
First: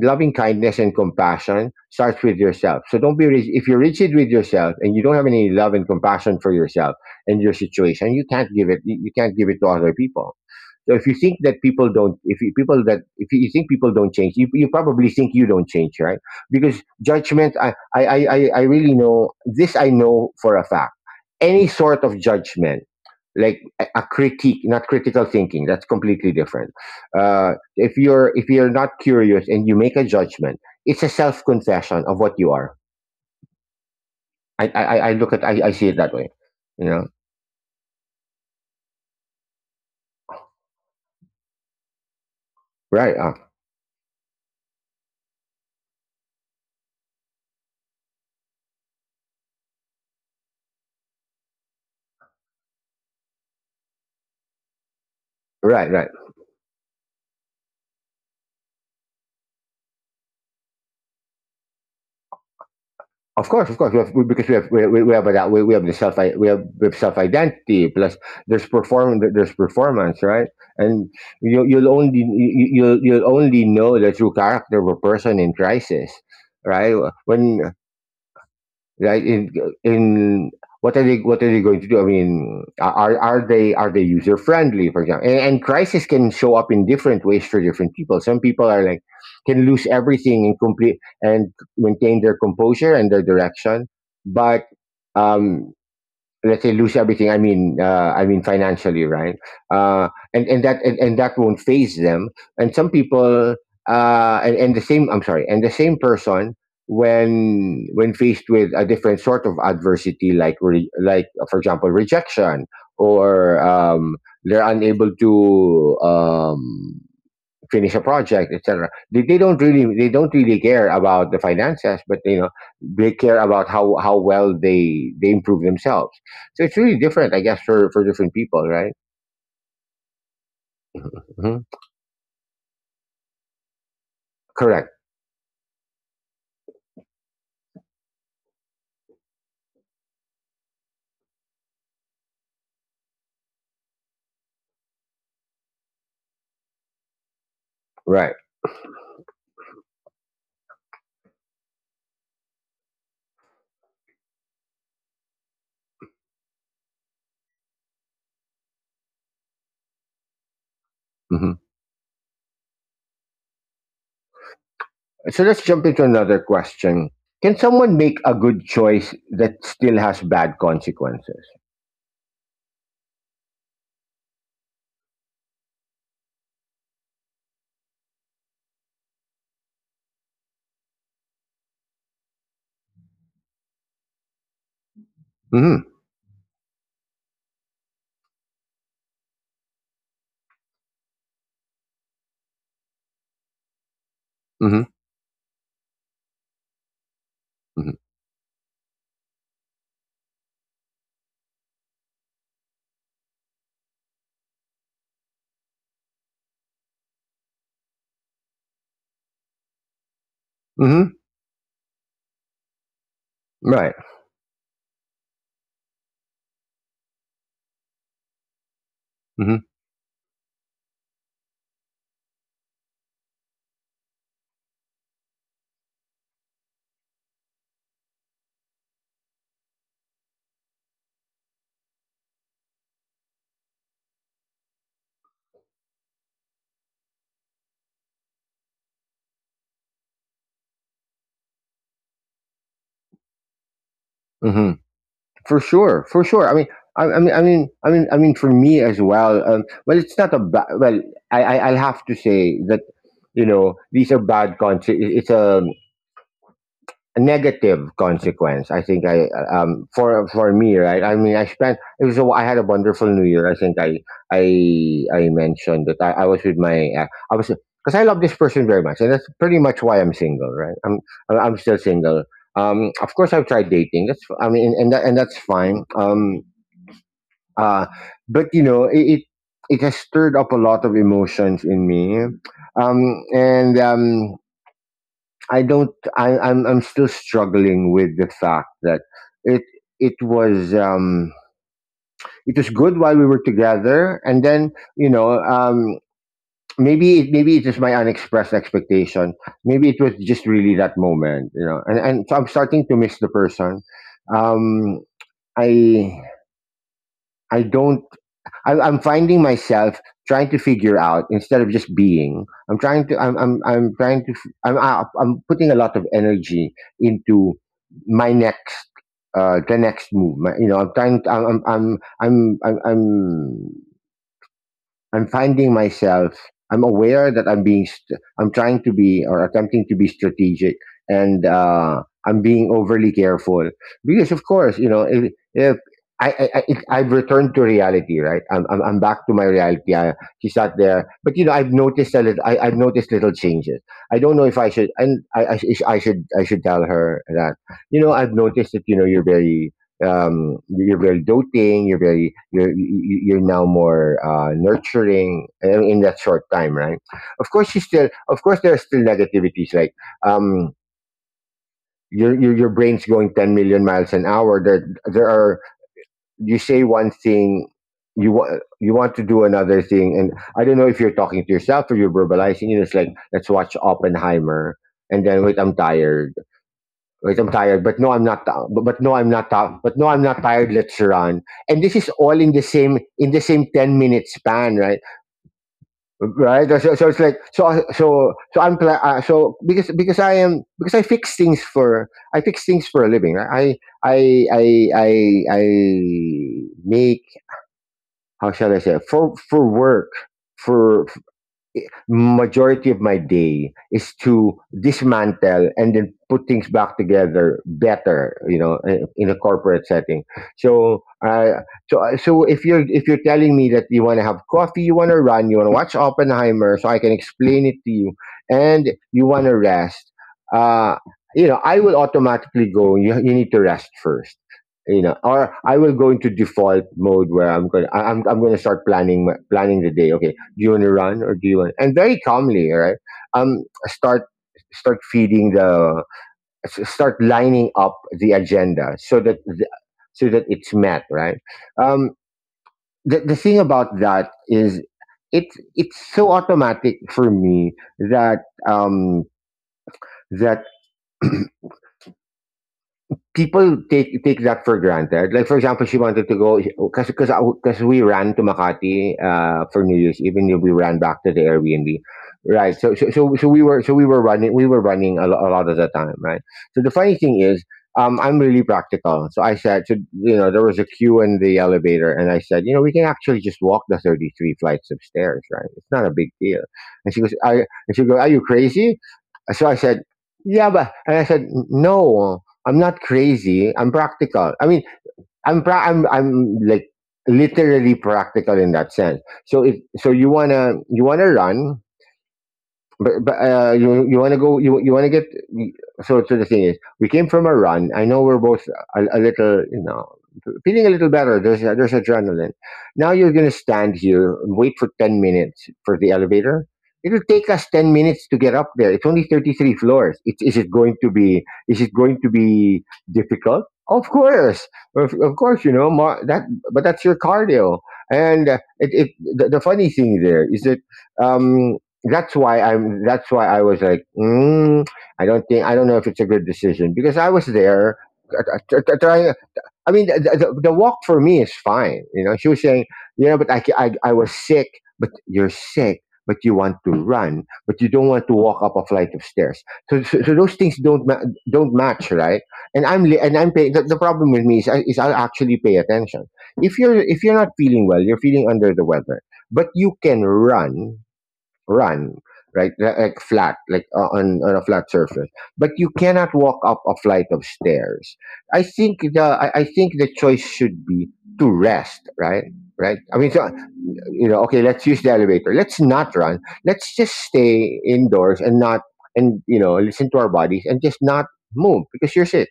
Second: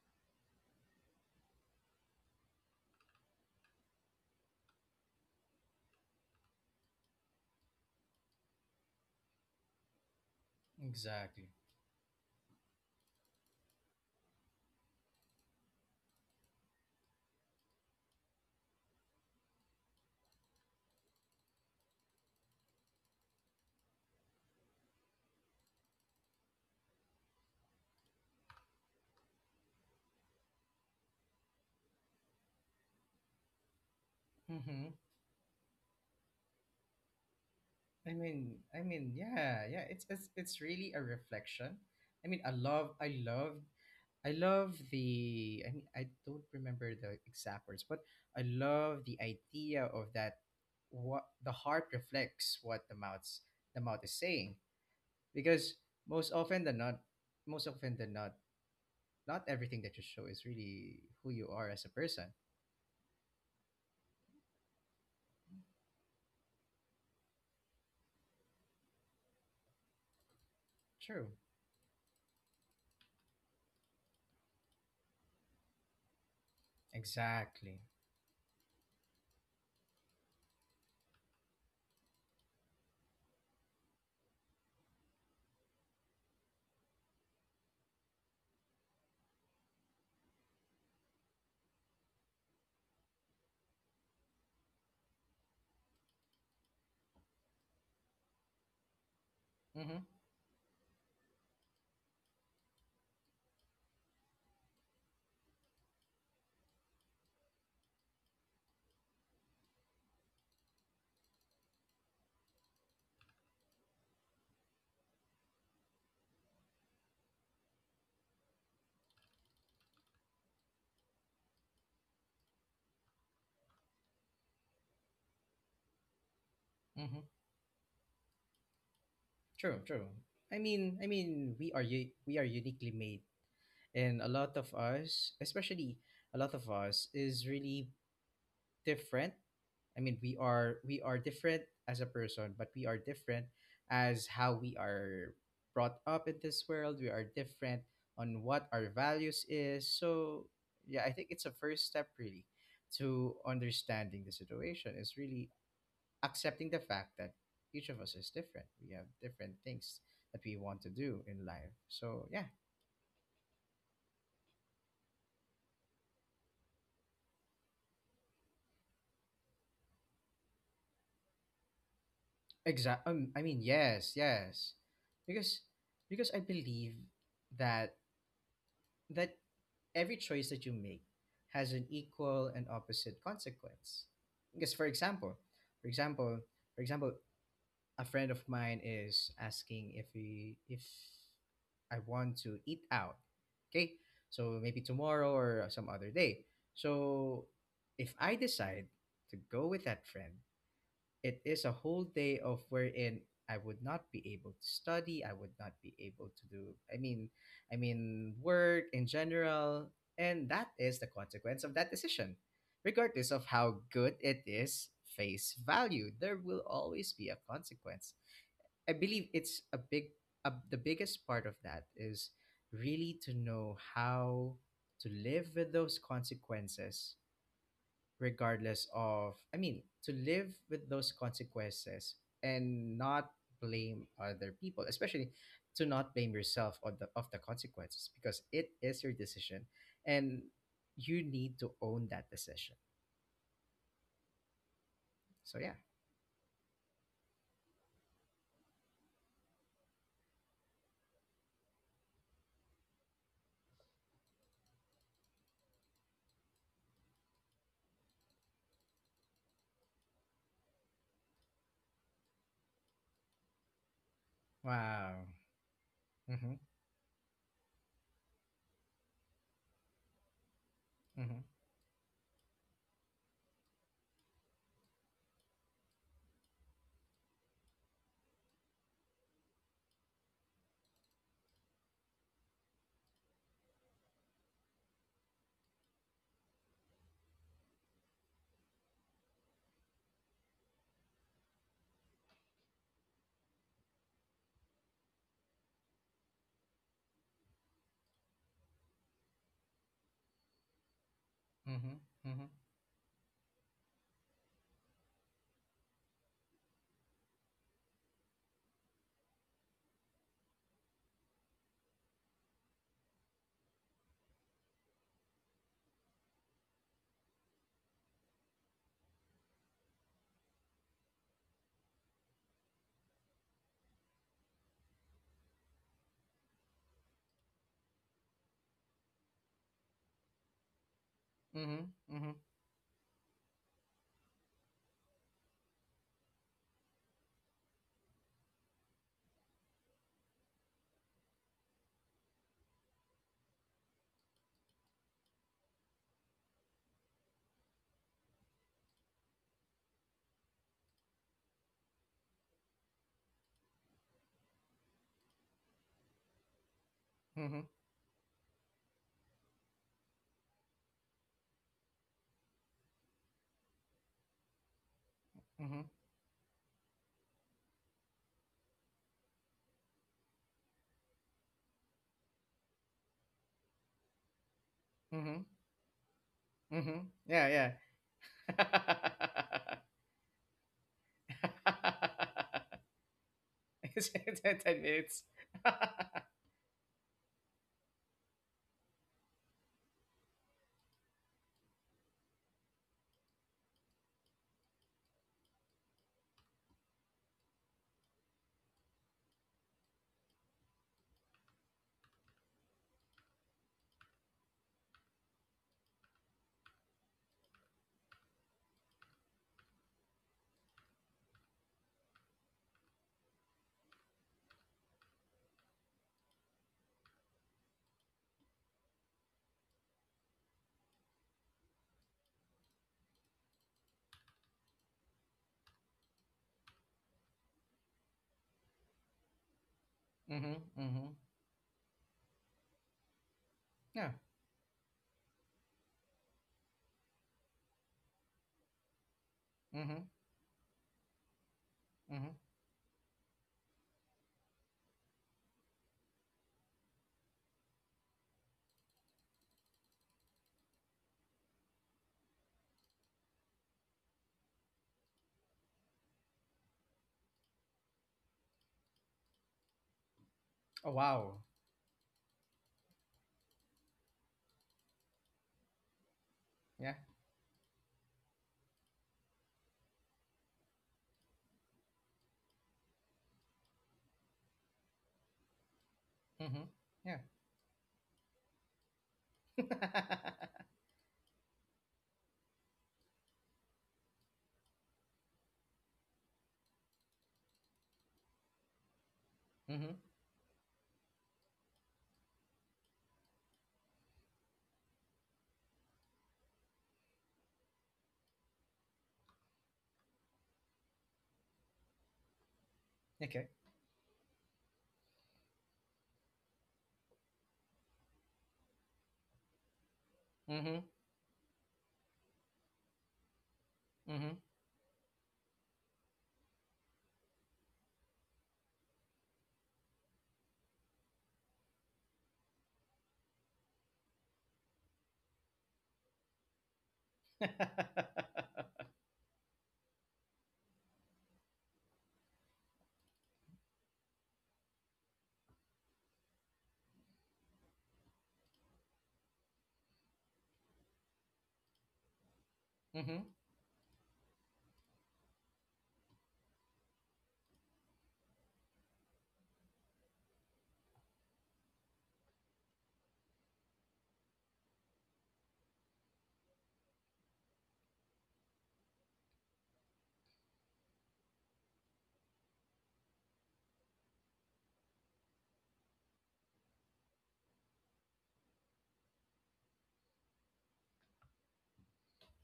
A: loving kindness and compassion starts with yourself. So don't be rigid. If you're rigid with yourself and you don't have any love and compassion for yourself and your situation, you can't give it. You can't give it to other people. So if you think
B: Exactly.
A: that people don't, if you think people don't change, you probably think you don't change, right? Because judgment, I really know this. I know for a fact. Any sort of judgment, like a critique, not critical thinking, that's completely different. If you're not curious and you make a judgment, it's a self confession of what you are.
B: Mm-hmm.
A: I look at I see it that way. You know,
B: I mean, yeah, yeah. It's really a reflection. I mean,
A: right?
B: I love the. I mean, I don't remember the exact words, but I love the idea of that. What the heart reflects what the mouth is saying, because
A: Right? Right?
B: most often than not, most often than not, not everything that you show is really who you are as a person.
A: Of course, we have, we, because we have, we have that, we have the self we have self identity, plus there's perform there's performance, right? And
B: True.
A: you'll you'll only know the true character of a person in crisis, right? When,
B: Exactly.
A: right? In, what are they, what are they going to do? I mean, are they, are they user friendly, for example? And crisis can show up in different ways for different people. Some people are like, can lose everything and complete and maintain their composure and their direction, but um, let's say, lose everything, I mean, I mean financially, right?
B: Mm-hmm.
A: And that won't phase them. And some people, and the same, I'm sorry, and the same person, when faced with a different sort of adversity, like like, for example, rejection, or they're unable to finish a project, etc. They don't really, they don't really care about the finances, but you know, they care about how well they improve themselves. So it's really
B: Mm-hmm.
A: different, I guess, for different people, right?
B: True. True. I mean, I
A: Hmm.
B: mean, we are uniquely made, and a lot of
A: Correct,
B: us, especially a lot of us, is really different. I mean, we are different as a person, but we are different as how we are brought up in this world. We are different
A: right.
B: on what our values is, so yeah. I think it's a first step, really, to understanding the situation is really accepting the fact that each of us is different. We have different things that we want to do in
A: Hmm.
B: life, so yeah.
A: So let's jump into another question. Can someone make a good choice that still has bad consequences?
B: Exact. I mean, yes, yes, because because I believe that that every choice that you make has an equal and opposite consequence. Because,
A: Hmm.
B: for example, for example, a friend of mine is asking if I want to eat out. Okay, so maybe
A: Hmm.
B: tomorrow or some other day. So
A: Hmm.
B: if I decide to go with that friend, it is a whole day of wherein I would not be able to study, I would not be able to do, I mean work in general, and that is
A: Hmm.
B: the consequence of that decision. Regardless of how
A: Right.
B: good it is face value, there will always be a consequence. I believe
A: Hmm.
B: it's a big a, the biggest part of that is really to know how to live with those consequences, regardless of, I mean, to live with those consequences and not blame other people, especially to not blame yourself of the consequences, because it is your decision and you need to own that decision.
A: Hmm.
B: So,
A: For
B: yeah.
A: sure, for sure. I mean, I mean, I mean, I mean, for me as well. Well, it's not a bad. Well, I'll have to say that, you know, these are bad consequences. It's a negative consequence. I think I, for me, right? I mean, I spent. It was. A, I had a wonderful New Year. I think I, I
B: Wow.
A: mentioned that I was
B: Mm-hmm.
A: with my. I was, because I love this person very much, and that's pretty much why I'm single, right? I'm
B: Mm-hmm.
A: I'm still single. Of course, I've tried dating. That's, I mean, and that, and that's fine. Uh, but you know, it, it has stirred up a lot of emotions in me, and I don't. I'm still struggling with the fact that it, it was um, it was good while we were together, and then, you know. Maybe it, maybe it is my unexpressed expectation. Maybe it was just really that moment, you know. And so I'm
B: Mm-hmm.
A: starting to miss the person. Um, I I don't. I'm finding myself trying to figure out instead of just being. I'm trying to. I'm. I'm. I'm trying to. I'm. I'm putting a lot of energy into my next. The next move. I'm trying. I'm finding myself. I'm aware that I'm trying to be or attempting to be strategic, and
B: Mm-hmm.
A: I'm
B: Mm-hmm.
A: being overly careful because, of course, you know, if I've returned to reality, right? I'm back to my reality. She's not there, but you know, I've noticed little changes. I don't know if I should, and I should tell her that, you know, you're very doting, you're very you're you- you're now more nurturing in that short time, right? Of
B: Mm-hmm.
A: course, of course, there are still negativities like um, your brain's going 10 million miles an hour. There are
B: Mm-hmm. Mm-hmm.
A: you say one thing. You want to do another thing, and I don't know if you're talking to yourself or you're verbalizing. You know, it's like, let's watch Oppenheimer, and then,
B: Mm-hmm.
A: wait, I'm tired.
B: Mm-hmm.
A: Like, I'm
B: Yeah,
A: tired, but no, I'm not. Ti-
B: yeah.
A: But no, I'm not. Ti- But no, I'm not tired. Let's run. And this is all in the same ten
B: It's
A: minute span,
B: 10
A: right?
B: minutes. Mm-hmm,
A: Right. So it's like, so because I am because I fix things for a living. Right? I make How shall I say, for work, for majority of my day is to dismantle and then put things back together better, you know, in a corporate setting. So so if you're telling me that you want to have coffee, you want to run, you want to watch Oppenheimer so I can explain it to you, and you want to rest, uh you know, I will automatically go, you need to rest first. You know, or I will go into default mode where I'm going to start planning the day. Okay, do you want to
B: mm-hmm.
A: run or do you want... and very calmly, right? um
B: Yeah.
A: start start feeding the Start lining up the agenda so that
B: Mm-hmm.
A: so that it's met, right? um
B: Mm-hmm.
A: the thing about that is it's so automatic for me that um that people take that for granted. Like, for example, she wanted to go because we ran to Makati for New Year's, even if we
B: Oh
A: ran back to the
B: wow.
A: Airbnb, right? So so so, so we were running a lot of the time, right? So the
B: Yeah.
A: funny thing is. I'm really practical, so I said, so, you know, there was a queue in the elevator, and I said, you know, we can actually just walk the 33 flights of stairs, right? It's not a big deal.
B: Mm-hmm.
A: And she
B: Yeah.
A: goes, are you crazy? So I said, yeah, but, and I said, no, I'm not crazy. I'm practical. I mean, I'm, pra- I'm like, literally practical in that sense. So if,
B: Mm-hmm.
A: so you wanna run, but you want to go, you want to get... the thing is, we came from a run. I know we're both a little, you know, feeling a little better. There's adrenaline. Now you're gonna
B: Okay.
A: stand here and wait for 10 minutes for the elevator. It'll take us 10 minutes to get up there. It's only 33 floors. It, is it
B: Mm-hmm.
A: going to be Is it going to be difficult? Of
B: Mm-hmm.
A: course. You know more, that. But that's your cardio, and it, it the funny thing there is that. Um, That's why I was like, mm, I don't know if it's a good decision because I was there, trying. I mean, the walk for me is fine. You know, she was saying, you know, but I, ca- I was sick, but you're sick, but you want to run, but you don't want to walk up a flight of stairs. So those things don't match, right?
B: Mm-hmm.
A: And I'm paying. The problem with me is, is I'll actually pay attention. If you're not feeling well, you're feeling under the weather, but you can run run right, flat, like on a flat surface, but you cannot walk up a flight of stairs. I think the choice should be to rest, right? Right I mean, so, you know, okay, let's use the elevator, let's not run, let's just stay indoors and not... and, you know, listen to our bodies and just not move because you're sick.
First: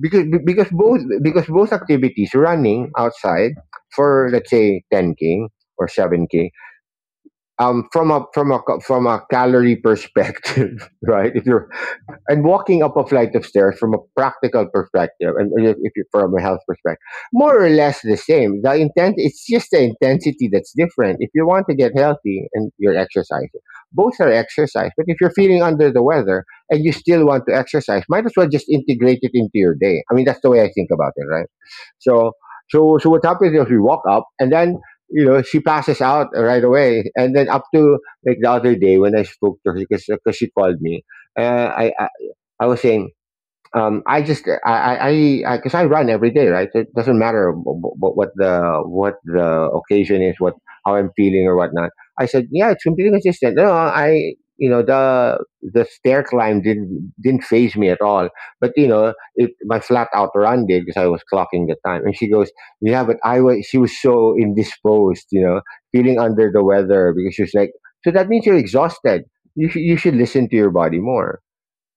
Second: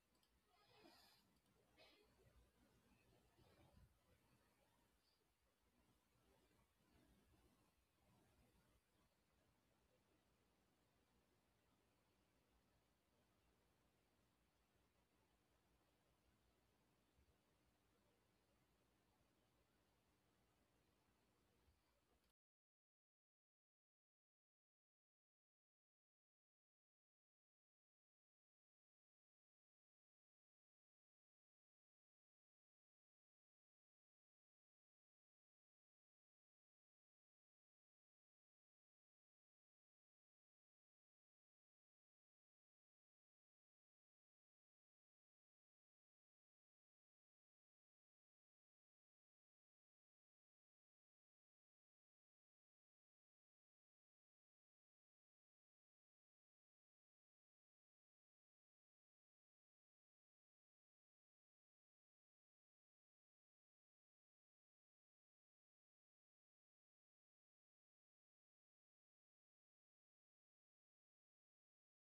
A: Because because both activities, running outside for, let's say, 10k or 7k, um, from a from a from a calorie perspective, right? If you're And walking up a flight of stairs from a practical perspective, and if you, from a health perspective, more or less the same, the intent. It's just the intensity that's different. If you want to get healthy and you're exercising, both are exercise. But if you're feeling under the weather and you still want to exercise, might as well just integrate it into your day. I mean, that's the way I think about it, right? So so so what happens is, we walk up, and then, you know, she passes out right away. And then, up to, like, the other day when I spoke to her because she called me, uh, I, I I was saying, I just I because 'cause I run every day, right? So it doesn't matter what the occasion is, what how I'm feeling or whatnot. I said, yeah, it's completely consistent. No, I you know, the stair climb didn't phase me at all, but you know, it my flat out run did because I was clocking the time. And she goes, yeah, but I was she was so indisposed, you know, feeling under the weather. Because she was like, so that means you're exhausted. You should listen to your body more.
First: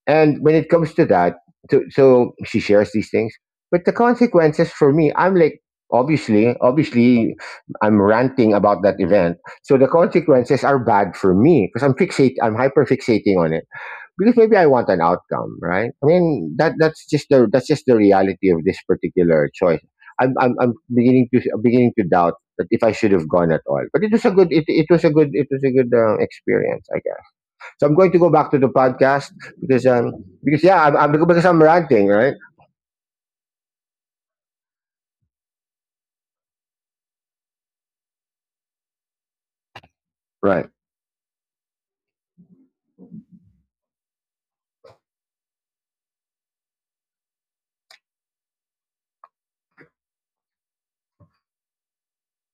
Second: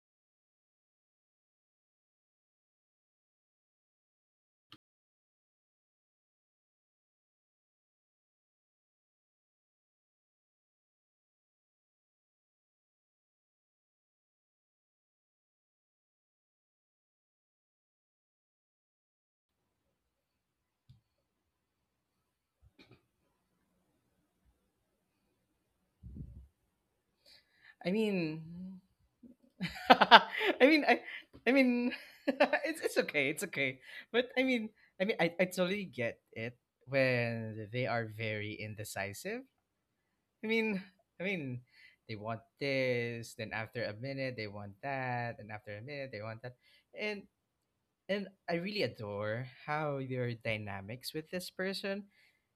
A: And when it comes to that, so she shares these things. But the consequences for me, I'm like, obviously, obviously, I'm ranting about that event. So the consequences are bad for me because I'm hyper fixating on it because maybe I want an outcome, right? I mean, that's just the reality of this particular choice. I'm beginning to doubt that if I should have gone at all. But it was a good it, it was a good it was a good, experience, I guess. So
B: I
A: I'm going to go back to the
B: mean
A: podcast because
B: I mean
A: yeah,
B: I I
A: I'm
B: mean
A: ranting, right?
B: it's okay, it's okay. But I mean, I mean I totally get it when they are very indecisive. I
A: Right.
B: mean I mean they want this, then after a minute they want that, and after a minute they want that. And And I really adore how your dynamics with this person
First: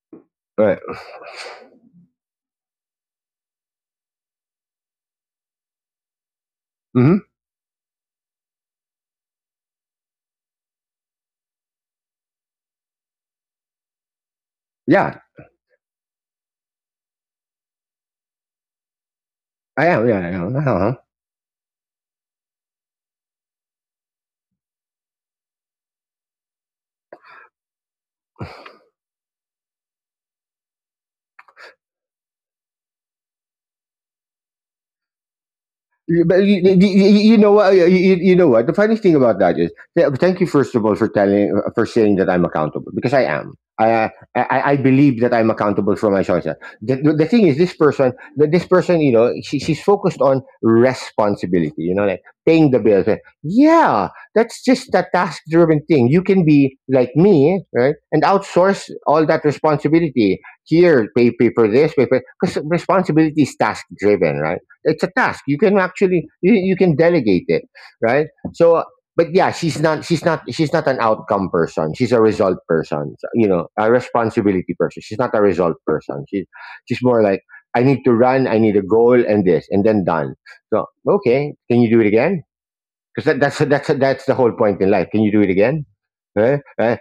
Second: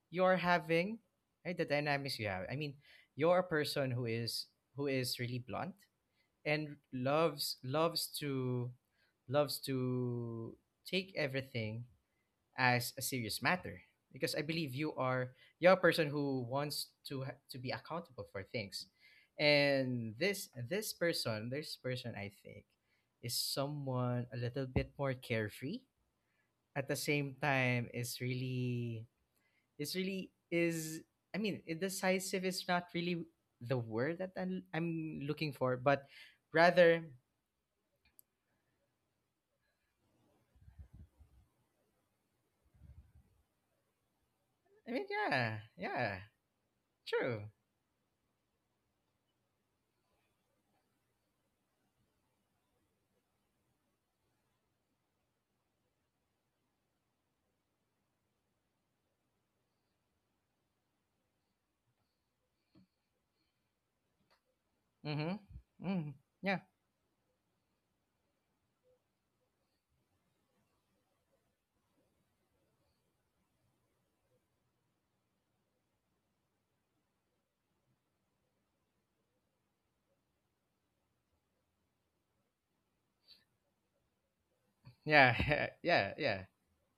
B: you're
A: Right.
B: having, right? The dynamics you have. I mean, you're a person who is really blunt, and
A: Mm-hmm.
B: loves to take everything as a serious matter, because I believe you
A: Yeah,
B: are you're a person who wants to be accountable for things.
A: I am,
B: And
A: yeah, I am. Uh-huh.
B: this person, I think, is someone a little bit more carefree. At the same time is really, it's really is, I mean, it, decisive is not really the word that I'm looking for, but
A: Yeah, but
B: rather.
A: you know what? You know what? The funny thing about that is, thank you first of all for for saying that I'm accountable, because I am. I
B: I mean,
A: believe that I'm
B: yeah,
A: accountable for
B: yeah.
A: my choices. The
B: True.
A: thing is, this person, you know, she's focused on responsibility. You know, like paying the bills. Eh, yeah, that's just a task-driven thing. You can be like me, right, and outsource all that responsibility. Here, pay for this, pay for... because responsibility is task-driven, right? It's a
B: Mm-hmm.
A: task, you can
B: Mm.
A: actually
B: Yeah,
A: you can delegate it, right? so uh, but yeah, she's not an outcome person, she's a result person. So, you know, a responsibility person, she's not a result person, she's... she's more like, I need to run, I need a goal and this, and then done. So, okay, can you do it again? Because that's the whole point in life, can you do it
B: yeah.
A: again?
B: Yeah, yeah,
A: Eh? Eh?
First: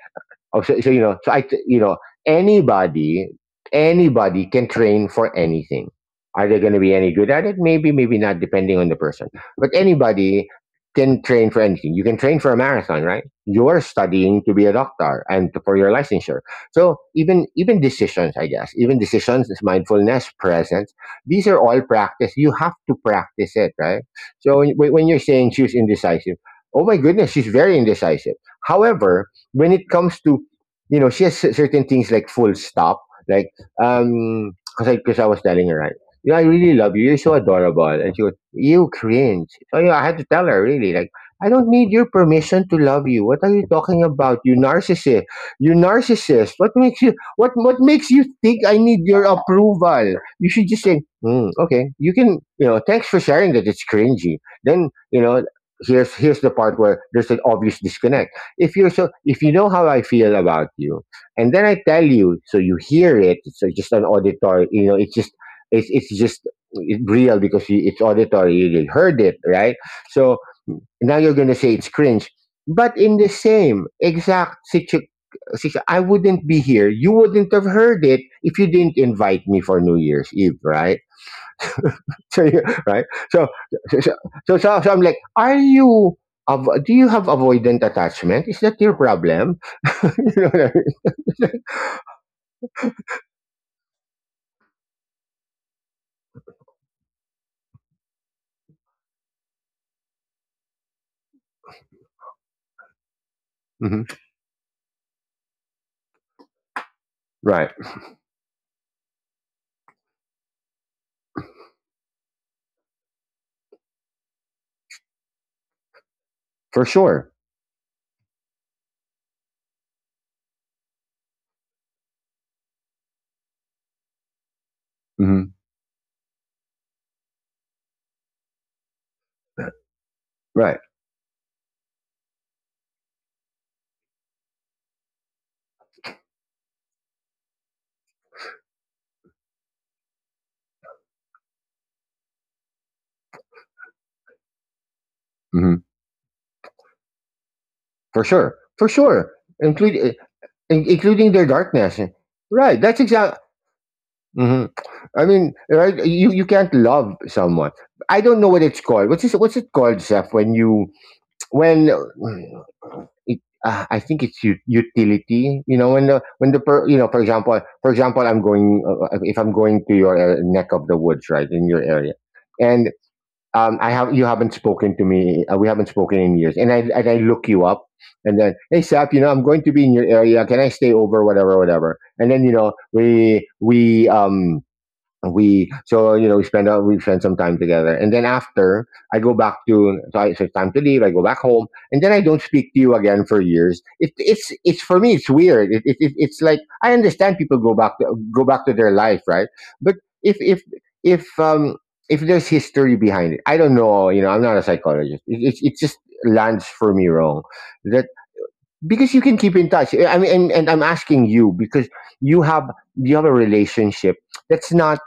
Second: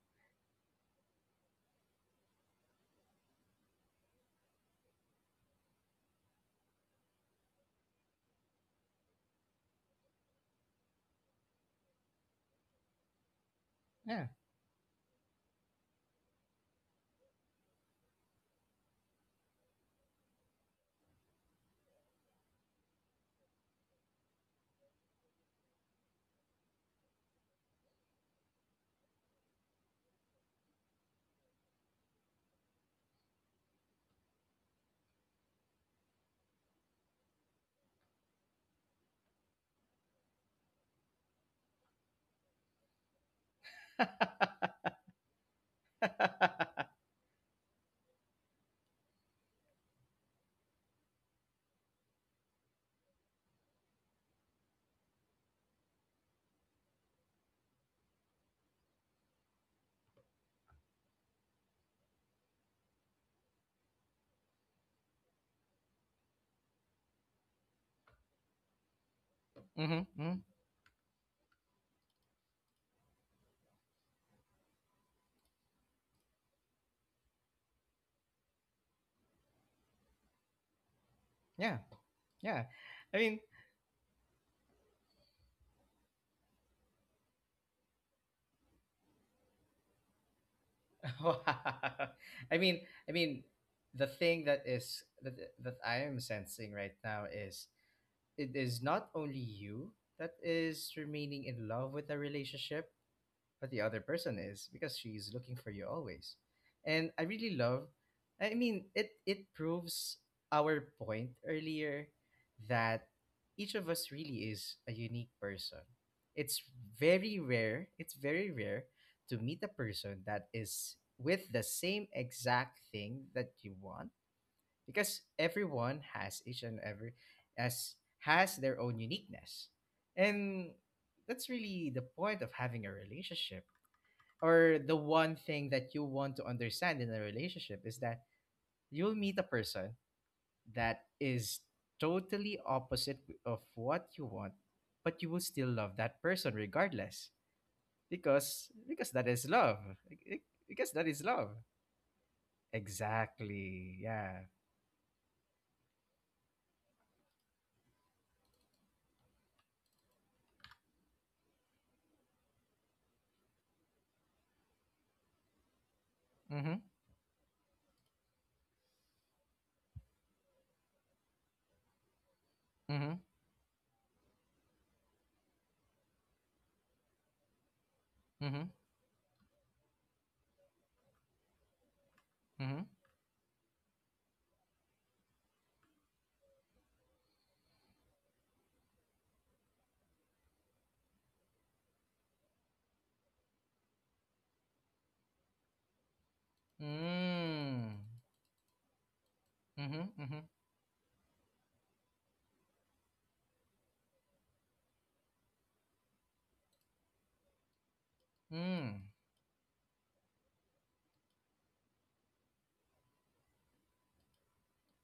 A: Oh, so you know, you know, anybody, anybody can train for anything. Are they going to be any good at it? Maybe, maybe not, depending on the person. But anybody can train for anything. You can train for a marathon, right? You're
B: yeah.
A: studying to be a doctor and for your licensure. So even decisions, I guess, even decisions, mindfulness, presence, these are all practice. You have to practice it, right? So when you're saying she's indecisive, oh my goodness, she's very indecisive. However, when it comes to she has certain things like full stop, like um, 'cause I was telling her, right, I really love you. You're so adorable, and she goes, you cringe. So yeah, I had to tell her really, like. I don't need your permission to love you. What are you talking about? You narcissist. You narcissist. What makes you think I need your approval? You should just say, "Hmm, okay, you can you know, thanks for sharing that it's cringy." Then, here's the part where there's an obvious disconnect. If you're so if you know how I feel about you, and then I tell you, so you hear it. So just an auditory, it's just it's it's just it real, because it's auditory. You heard it, right?
B: Mm-hmm. Mm.
A: So now you're gonna say it's cringe, but in the same exact situation. I wouldn't be here. You wouldn't have heard it if you didn't invite me for New Year's Eve, right?
B: Yeah,
A: So,
B: yeah.
A: right?
B: I mean
A: So, so, so, so, I'm like, are you? Do you have avoidant attachment? Is that your problem?
B: wow. i mean I mean the thing that is that I am sensing right now is it is not only you that is remaining in love with the relationship, but the other
A: Mhm.
B: person is, because she's looking for you always. And I really
A: Right.
B: love. I mean, it proves our point earlier that each of us really is a unique person. It's
A: For sure.
B: it's very rare to meet a person that is with the same exact thing that you want, because
A: Hmm.
B: everyone has each and every as has their own uniqueness, and
A: Right.
B: that's really the point of having a relationship, or the one thing that you want to understand in a relationship is that you'll meet a person that is totally opposite of what you want, but you will still
A: Hmm.
B: love that person regardless,
A: For sure.
B: because
A: For
B: because that
A: sure.
B: is love.
A: Including
B: Be- because that is
A: including their
B: love.
A: darkness. Right. That's exactly.
B: Exactly, yeah.
A: Hmm. I mean, right? You can't love someone. I don't know what it's called. What's it called, Seth? When you when it, I think it's utility. When the
B: Mhm.
A: per, you know, for example, I'm going if I'm going to your neck of the woods, right, in your area, and
B: Mhm.
A: I have you haven't spoken to me. We haven't spoken in years, and I look you up, and then,
B: Mhm.
A: hey, Sap, you know I'm going to be in your area. Can I stay over? Whatever, whatever. And then
B: Mhm.
A: we so we spend some time together, and then after I go back to so, I, so it's time to leave. I go back home, and then I don't speak to you again for years. It, it's For me, it's weird. It's like I understand, people
B: Mm.
A: go back to their life, right? But
B: Mm-hmm.
A: if
B: Mm-hmm.
A: if if um if there's history behind it, I don't know. I'm not a psychologist. It just lands for me wrong, that,
B: Mm.
A: because you can keep in touch. I mean, and I'm asking you because you have, a relationship that's not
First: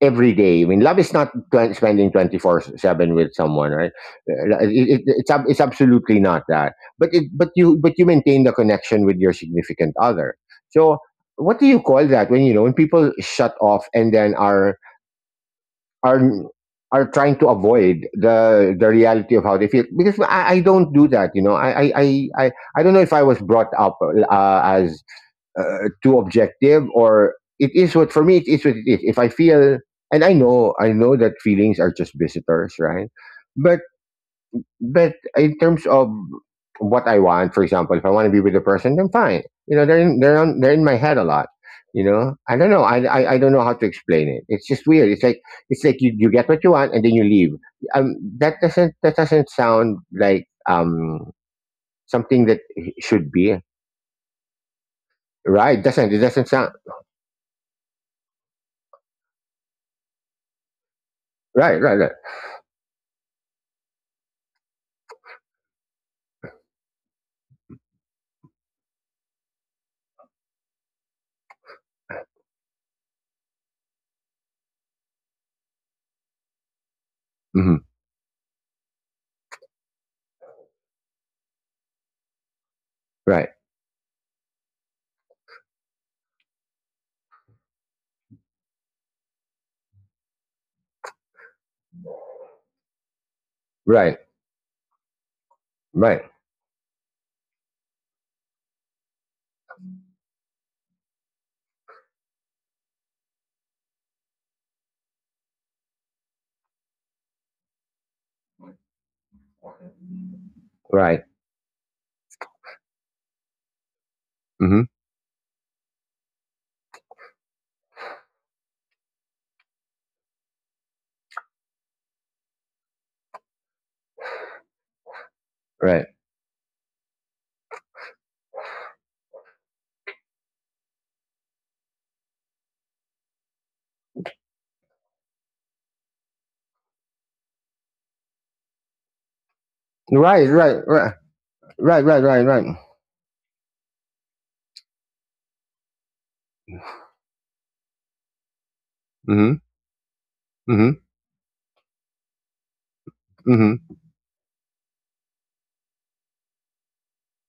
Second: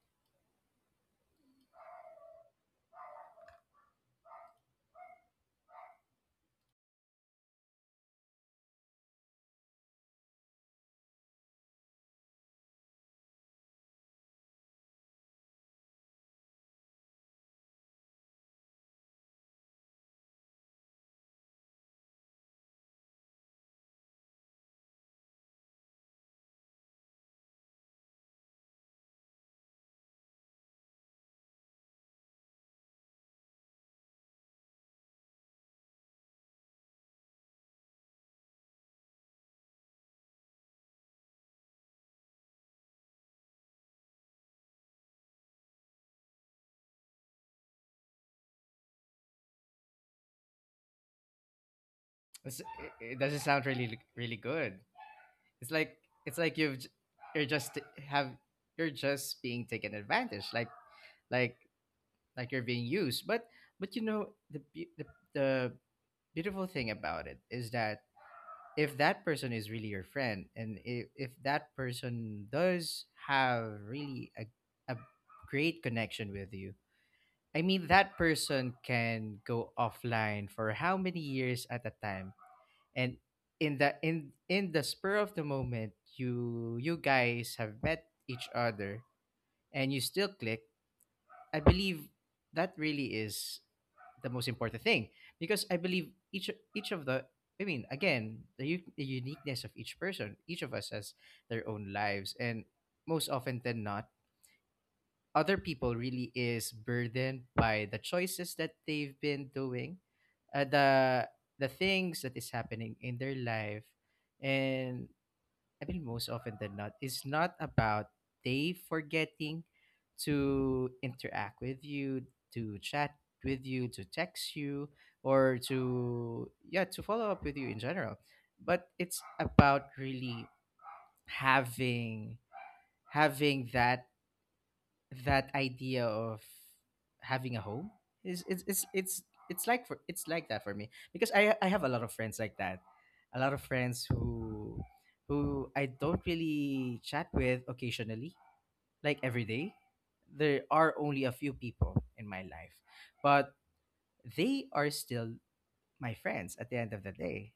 A: every day. I mean, love is not spending 24/7 with someone, right? It's absolutely not that. But you maintain the connection with your significant other. So what do you call that when when people shut off, and then are are trying to avoid the reality of how they feel, because I don't do that? You know, I don't know if I was brought up as too objective, or it is what for me, it is what it is. If I feel, and I know that feelings are just visitors, right. But in terms of what I want, for example, if I want to be with a person, then fine. They're in my head a lot. You know, I don't know. I don't know how to explain it. It's just weird. It's like you get what you want and then you leave. That doesn't sound like something that
B: It's, it, it
A: should
B: doesn't
A: be
B: sound really really good. It's
A: right.
B: like
A: Doesn't it?
B: it's
A: Doesn't
B: like
A: sound
B: you've j- you're just t- have you're just being taken advantage, like
A: right. Right, right,
B: like you're being used. But you know, the beautiful thing about it is that if that person is really your friend, and if that person does have really a great connection with you. I
A: Mm-hmm.
B: mean, that person can go offline for how many years at a time, and
A: Right.
B: in the spur of the moment, you guys have met each other, and you still click. I believe that really is
A: Right.
B: the most important thing, because I believe
A: Right.
B: each of the I mean, again, the uniqueness of each person. Each of us has their own lives, and most often than not, other people really is burdened by the choices that they've been doing, uh, the
A: Right.
B: the things that is happening in their life,
A: Mm-hmm.
B: and, I mean, most often than not, it's not about they forgetting to interact with you, to chat with you, to text you, or
A: Right.
B: to, yeah, to follow up with you in general, but it's about really having having that idea of having a home is it's like
A: Right.
B: that for
A: Right.
B: me,
A: Right.
B: because I have a lot
A: Right.
B: of
A: Right.
B: friends
A: Right.
B: like
A: Right.
B: that, a lot of friends who I don't really chat with occasionally, like every
A: Mm-hmm.
B: day. There are
A: Mm-hmm.
B: only a few people in my life, but
A: Mm-hmm.
B: they are still my friends at the end of the day.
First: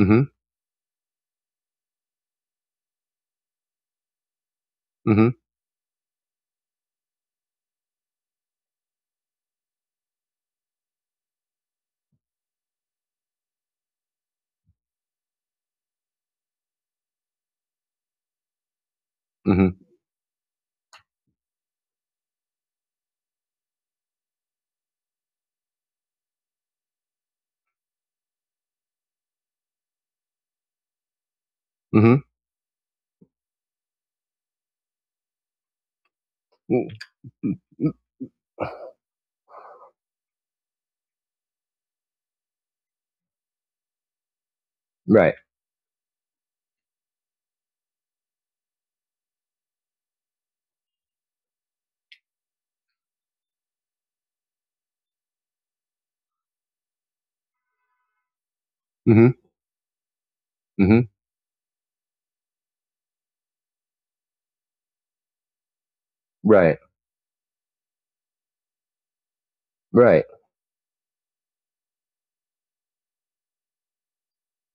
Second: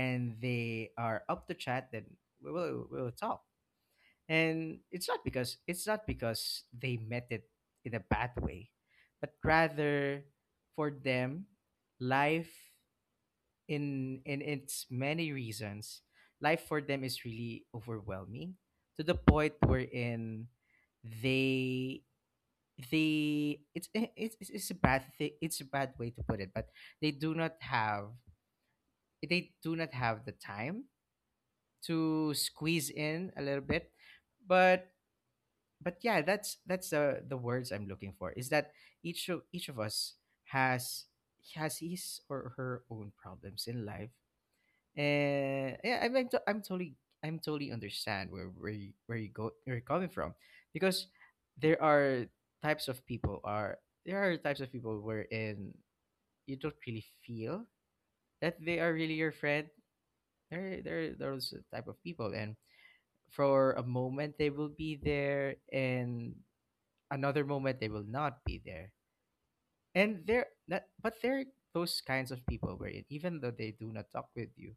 A: Mm-hmm.
B: they are up to chat, then we will talk, and it's not because they met it in a bad way, but rather, for them, life in its many reasons, life for them is really overwhelming, to the point
A: Mm-hmm.
B: wherein they they it's a bad thing, it's a bad way to put it, but they do not have they do not have the time
A: Mm-hmm.
B: to squeeze in a little bit. But but yeah, that's that's
A: Mm-hmm.
B: the the words I'm looking for, is that each of us has has his or her own problems in life.
A: Right.
B: And yeah, I'm totally understand where you're coming from, because there are types of people are there are types of people wherein you don't really feel that they are really your
A: Mm-hmm.
B: friend. There
A: Mm-hmm.
B: are those type of people, and for a moment they will be there, and
A: Right.
B: another moment they will not be there, and
A: Right.
B: they're not, but they're those kinds of people wherein even though they do not talk with you,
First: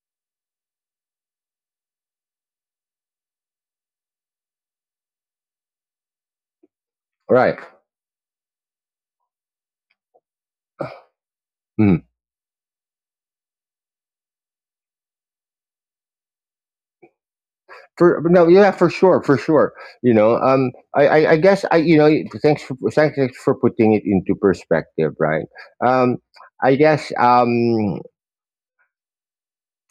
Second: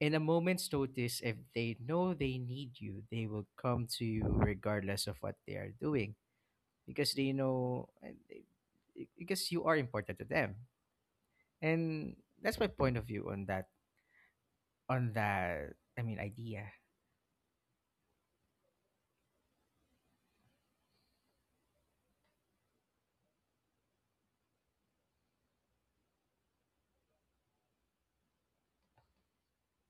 B: in a moment's notice, if they know they need you, they will come to you regardless of what they are doing, because they
A: Right.
B: know, because you are important to them,
A: Mm-hmm.
B: and that's my point of view on that, on that idea.
A: For no, yeah, for sure, for sure. You know, I guess thanks for, putting it into perspective, right? Um, I guess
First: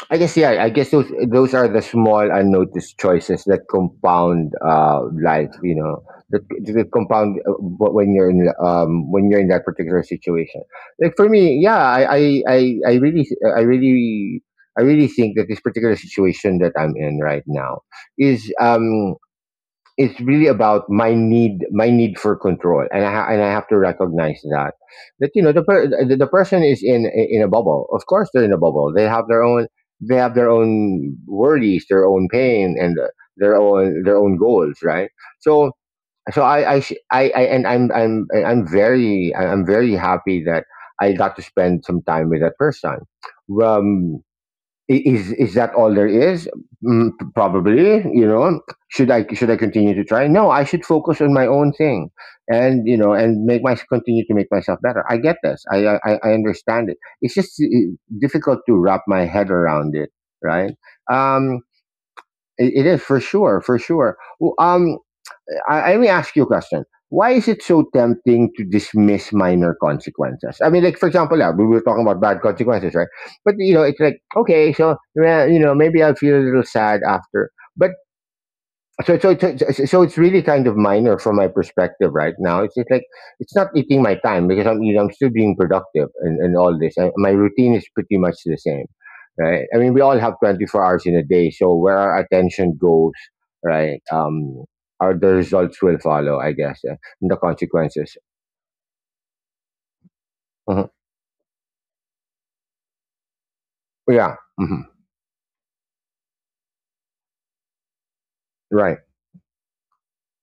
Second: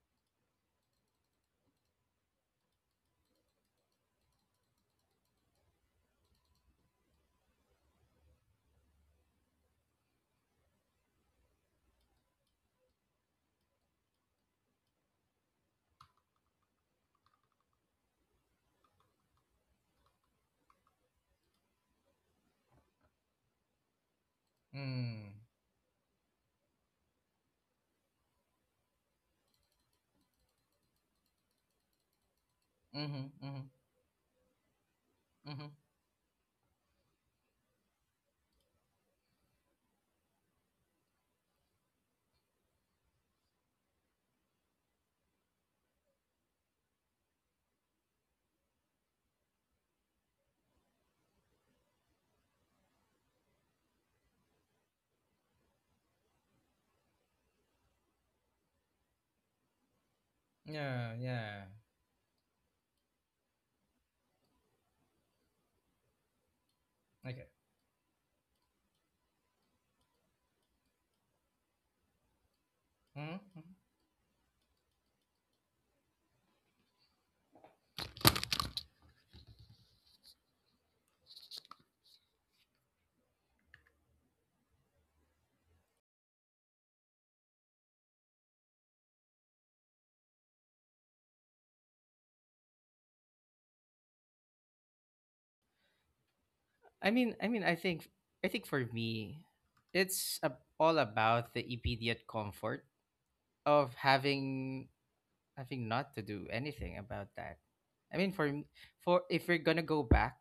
A: I guess, yeah. I guess those are the small unnoticed choices that compound life. You know, that, that compound when you're in that particular situation. Like, for me, yeah, I really I really I really think that this particular situation that I'm in right now is, it's really about my need, for control, and I have to recognize that that
B: Mm,
A: the person is in a bubble. Of course they're in a bubble. They have their own, worries, their own pain, and
B: mm-hmm,
A: their
B: mm-hmm,
A: own, goals, right?
B: mm-hmm.
A: so So I'm very happy that I got to spend some time with that person. Um I- Is is that all there is? Mm, probably. Should I continue to try? No, I should focus on my own thing, and you know, and make my continue to make myself better. I get this. I understand it. It's just difficult to wrap my head around it, right?
B: Yeah,
A: Um,
B: yeah.
A: it is, for sure, for sure. Well, let me ask you a question. Why is
B: Okay.
A: it so tempting to dismiss minor consequences? I mean, like, for example, yeah, we were talking about bad consequences, right? But
B: Mm-hmm.
A: it's like, okay. So yeah, maybe I'll feel a little sad after. But so, it's really kind of minor from my perspective right now. It's just like it's not eating my time, because I'm you know I'm still being productive, and all this. My routine is pretty much the same, right? I mean, we all have 24 hours in a day, so where our attention goes, right? Our The results will follow, I guess,
B: I
A: and
B: mean,
A: the
B: I mean, I think,
A: consequences.
B: I think for me, it's
A: Mhm.
B: all about the immediate comfort of
A: Yeah. Hmm.
B: having not to do anything about that. I mean,
A: Right.
B: for if we're gonna go back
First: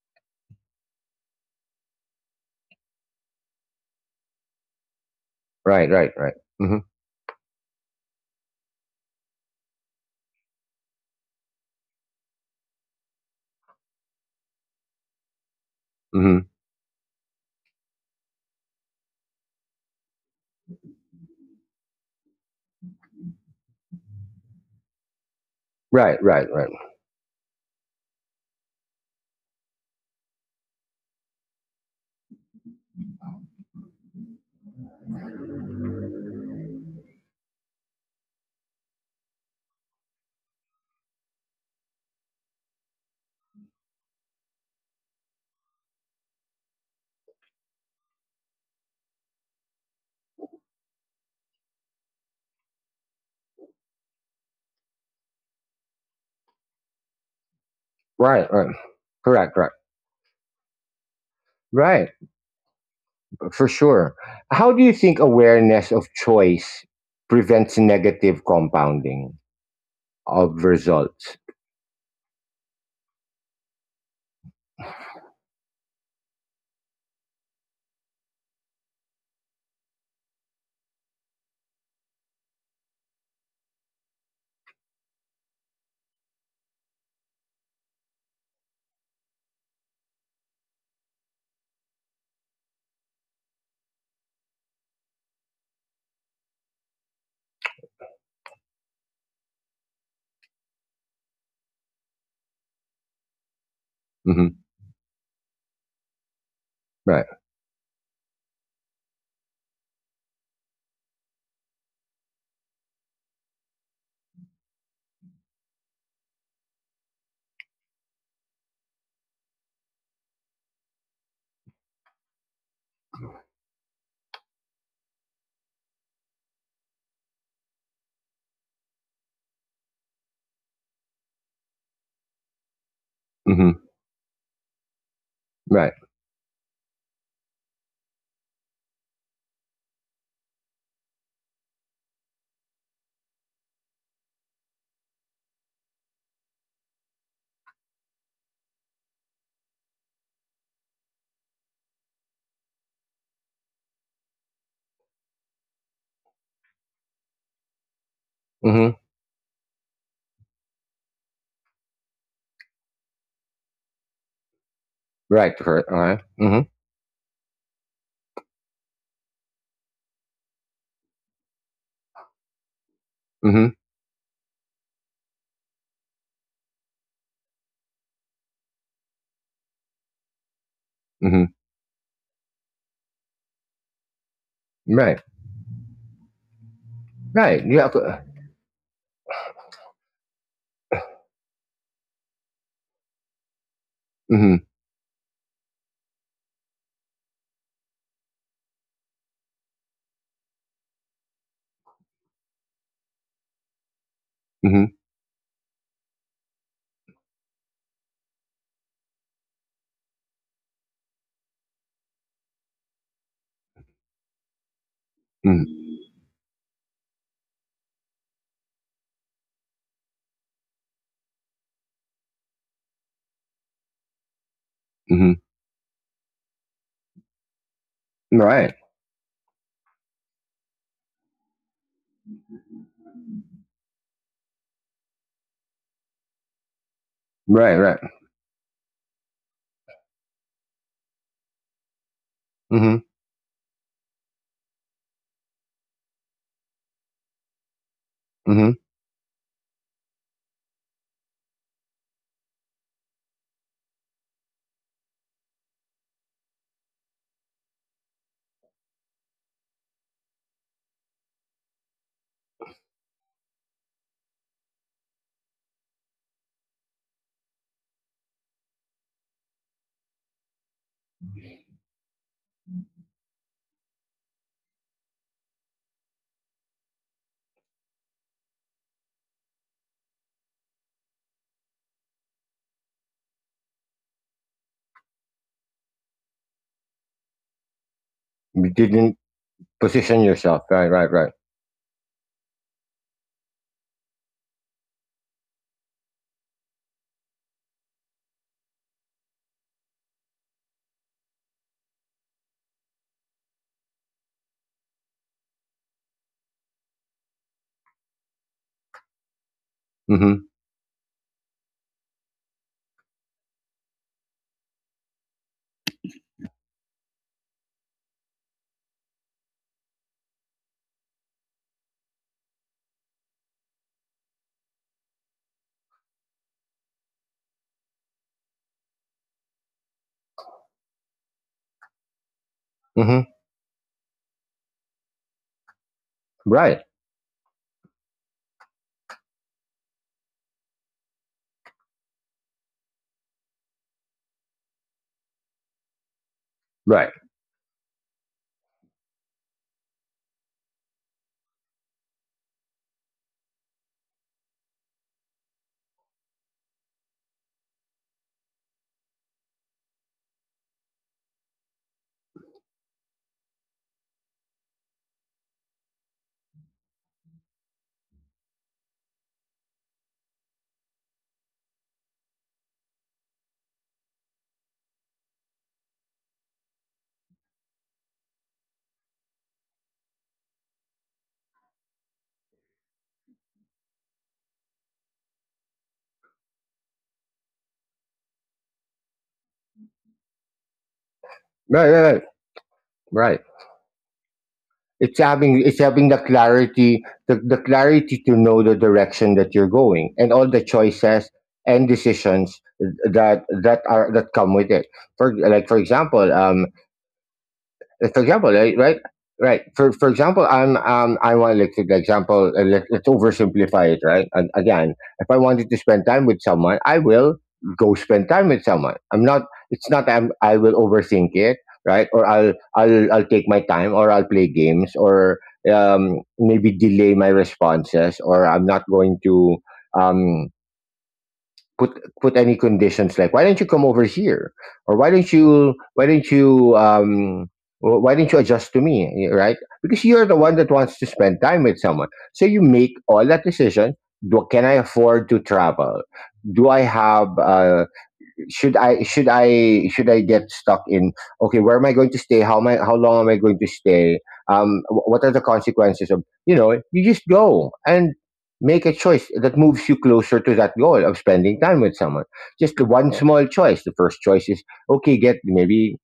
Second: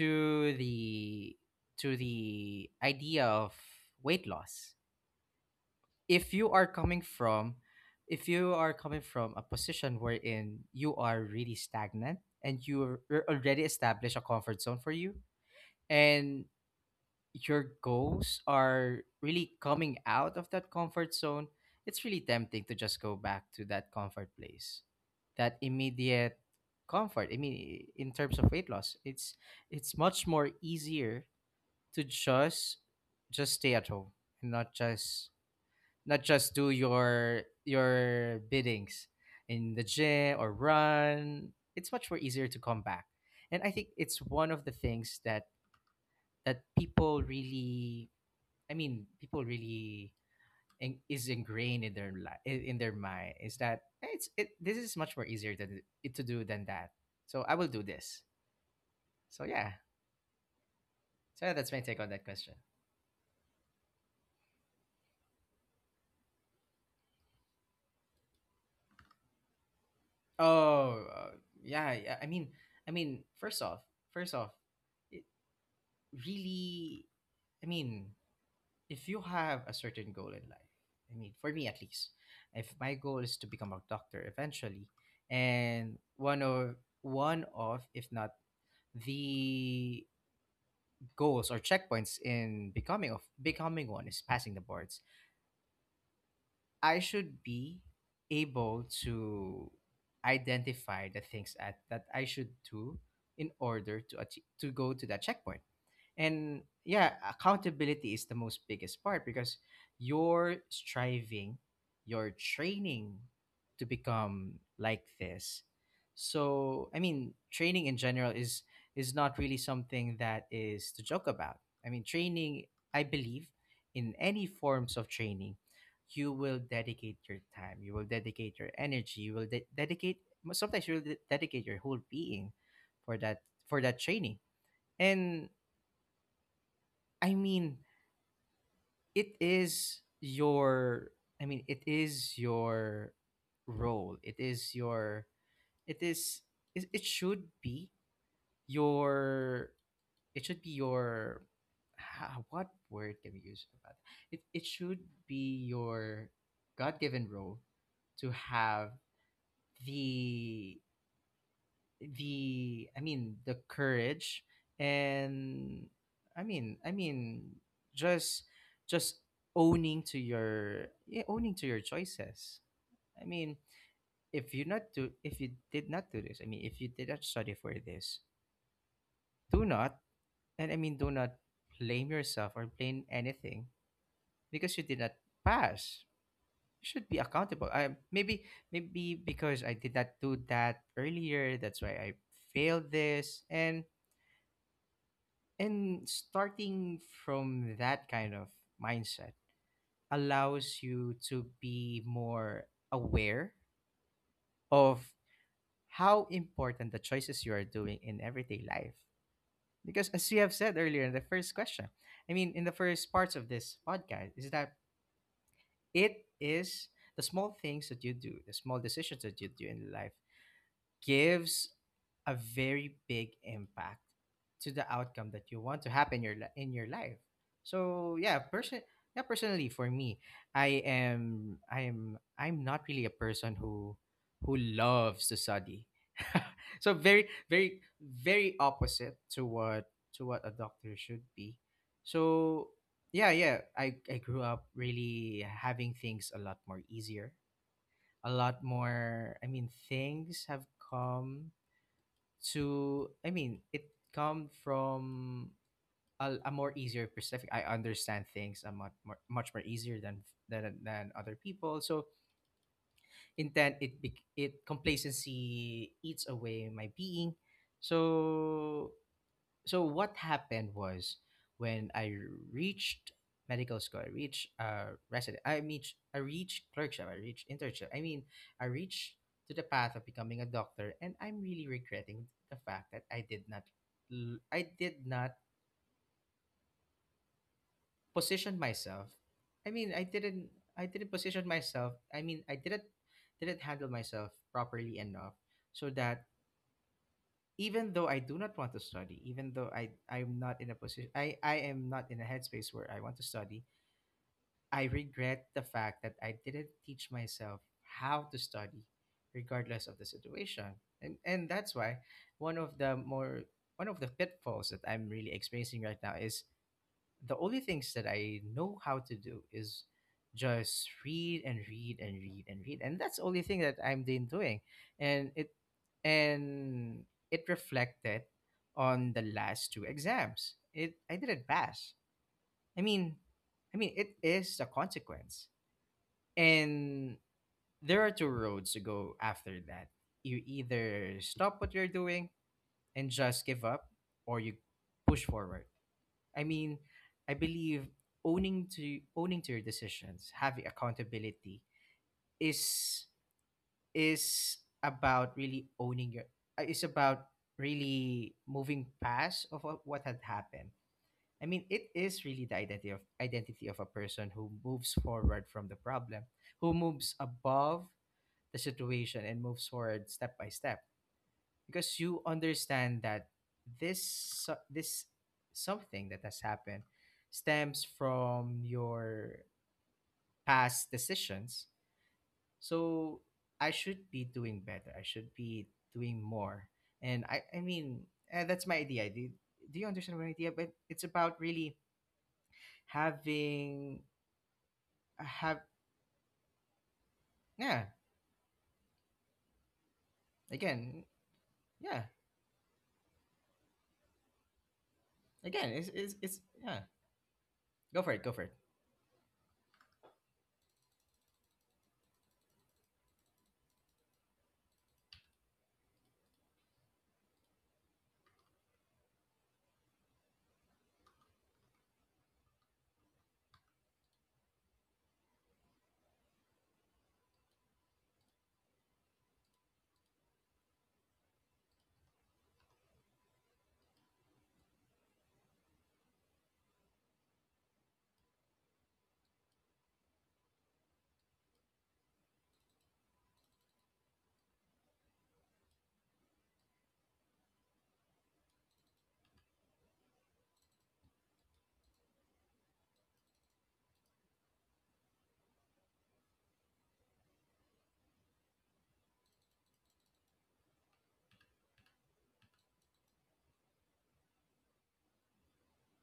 B: to the idea of weight loss.
A: Right. Right. Right.
B: If you are
A: Hmm.
B: coming from If you are coming from a position wherein you are really stagnant, and you're already established a comfort zone for you,
A: Hmm.
B: and your goals are really coming out of that comfort zone, it's really tempting to just go back to that comfort place, that
A: Right.
B: immediate
A: Right. Right.
B: comfort. I mean, in terms of weight loss, it's much more easier to just stay at home, and not just do your biddings in the gym or run. It's much more easier to come back, and I think it's one of the things that people really, I mean, people really is ingrained in in their mind, is that, "Eh, it's it. This is much more easier than it to do than that. So I will do this."
A: Right. Right.
B: So
A: Correct. Right.
B: yeah. So yeah, that's my take
A: Right.
B: on that question.
A: For sure. How do you think awareness of choice prevents negative compounding of
B: Oh,
A: results?
B: yeah, yeah. I mean, I mean, first off, first off, it really. I mean, if you have a certain goal in life, for me at least, if my goal is to become a doctor eventually, and one of if not the goals or checkpoints in becoming one is passing the boards, I should be able to identify the things that I should do in order to
A: Hmm.
B: to go to that checkpoint, and yeah,
A: Right.
B: accountability is the most biggest part because you're striving, you're training to become like this. So I mean training in general is not really something that is to joke about. I mean training, I believe, in any forms of training, you will dedicate your time, you will dedicate your energy, you will dedicate, sometimes you will dedicate your whole being for
A: Hmm.
B: that training. And
A: Right.
B: I mean, it is your, it is your role. It is your, it is, it should be your, it should be your, what word can we use about it? It should be your God-given role to have
A: Hmm.
B: the, the the courage
A: Right.
B: and,
A: Correct. All right.
B: I
A: Hmm.
B: mean I mean just just owning to owning to your choices. I mean
A: Hmm.
B: if you not do if you did not do this, if you did not study for this, do not, and do not
A: Hmm.
B: blame yourself or blame anything because you did not
A: Right.
B: pass. You should be accountable.
A: Right. You
B: I
A: have to.
B: Maybe maybe because I did not do that earlier, that's why I failed this. and
A: Hmm.
B: And starting from that kind of mindset allows you to be more aware of
A: Hmm.
B: how important the choices you are doing in everyday life. Because as you have said earlier in the first question, in the first parts of this podcast, is that
A: Hmm.
B: it is the small things that you do, the small decisions that you do in life gives a very big impact to the outcome
A: Hmm.
B: that you want to happen your in your life. So yeah,
A: Right.
B: person yeah, personally for me, I am I'm not really a person who loves to study. So very
A: Right.
B: very
A: Right.
B: very opposite to what a doctor should be. So
A: Hmm.
B: yeah, yeah, I grew up really having things a lot more easier, a lot
A: Hmm.
B: more, I mean things have come to, I mean it come from a, more easier perspective. I understand things a much more much more easier than other people. So intent it bec- it complacency eats away my being. So, so what happened was when I reached medical school, I reached resident, I reached clerkship, I reached internship. I reached to the path of becoming a doctor, and I'm really regretting the fact that I did not, I did not position
A: You
B: myself.
A: didn't
B: I mean, I
A: position
B: didn't,
A: yourself.
B: I
A: Right.
B: didn't
A: Right. Right.
B: position myself. I didn't handle myself properly enough so that even though I do not want to study, even though I'm not in a position I am not in a headspace where I want to study, I regret the fact that I didn't teach myself how to study regardless of the
A: Hmm.
B: situation. And that's why one of the more one of the pitfalls that I'm really experiencing right now is the only things that I know how to do is just read and read and read and read, and that's the only thing that I'm been doing, and and it reflected on the last two exams. It I didn't pass. I mean,
A: Hmm.
B: I mean, it is a consequence,
A: Right.
B: and there are two roads to go after that. You either stop what you're doing and just give up, or you push forward. I mean,
A: Right.
B: I believe owning to your decisions, having accountability is is about really owning your, is about really moving past of what had happened. It is really the identity of, a person who moves forward from the problem, who moves above the situation and moves forward step by step because you understand that this something that has happened stems from your past decisions. So I should be doing better, I should be doing more. And that's my idea. Do, do you understand my idea? But it's about really
A: Right. Right. Right. Right.
B: having,
A: It's having
B: have,
A: it's having the clarity, the
B: yeah,
A: clarity to know the direction that you're going, and all the
B: again,
A: choices and
B: yeah,
A: decisions that come with it. For like,
B: again,
A: for
B: it's it's,
A: example,
B: it's yeah, go
A: like,
B: for
A: for
B: it, go for
A: example,
B: it.
A: right, right, right. For example, I want, like, the example. Let's oversimplify it, right? And again, if I wanted to spend time with someone, I will go spend time with someone. I'm not. It's not. I will overthink it, right? Or I'll take my time, or I'll play games, or maybe delay my responses, or I'm not going to um put any conditions, like, why don't you come over here, or why don't you adjust to me? Yeah, right? Because you're the one that wants to spend time with someone, so you make all that decision. Do, can I afford to travel? Do I have Should I get stuck in? Okay, where am I going to stay? How long am I going to stay? What are the consequences of, you just go and make a choice that moves you closer to that goal of spending time with someone? Just the one small choice, the first choice is, okay,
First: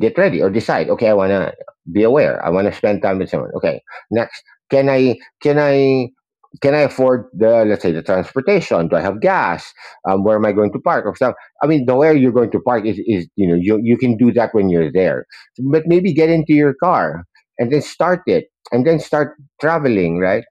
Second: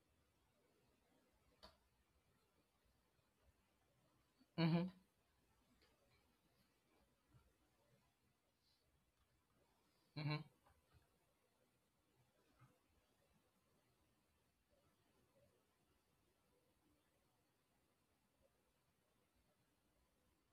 A: get ready, or decide, okay, I want to be aware. I want to spend time with someone. Okay, next,
B: Mm-hmm,
A: can i can i can I afford, the let's say, the transportation? Do I have gas? Where
B: mm-hmm,
A: am I going to park, or stuff? I mean, the where you're going to park is, you know, you can do that when you're there. But maybe get into your car and then start it, and then start traveling, right?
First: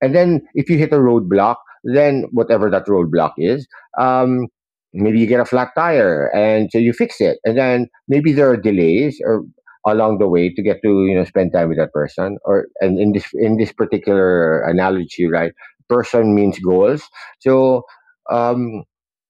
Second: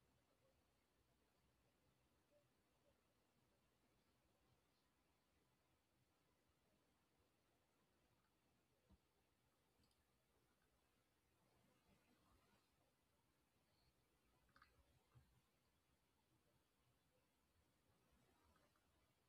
A: And then if you hit a roadblock, then whatever that roadblock is, um, maybe you get a flat tire and so you fix it. And then maybe there are delays or along the way to get to spend time with that person or and in this particular analogy, right? Person means goals. So um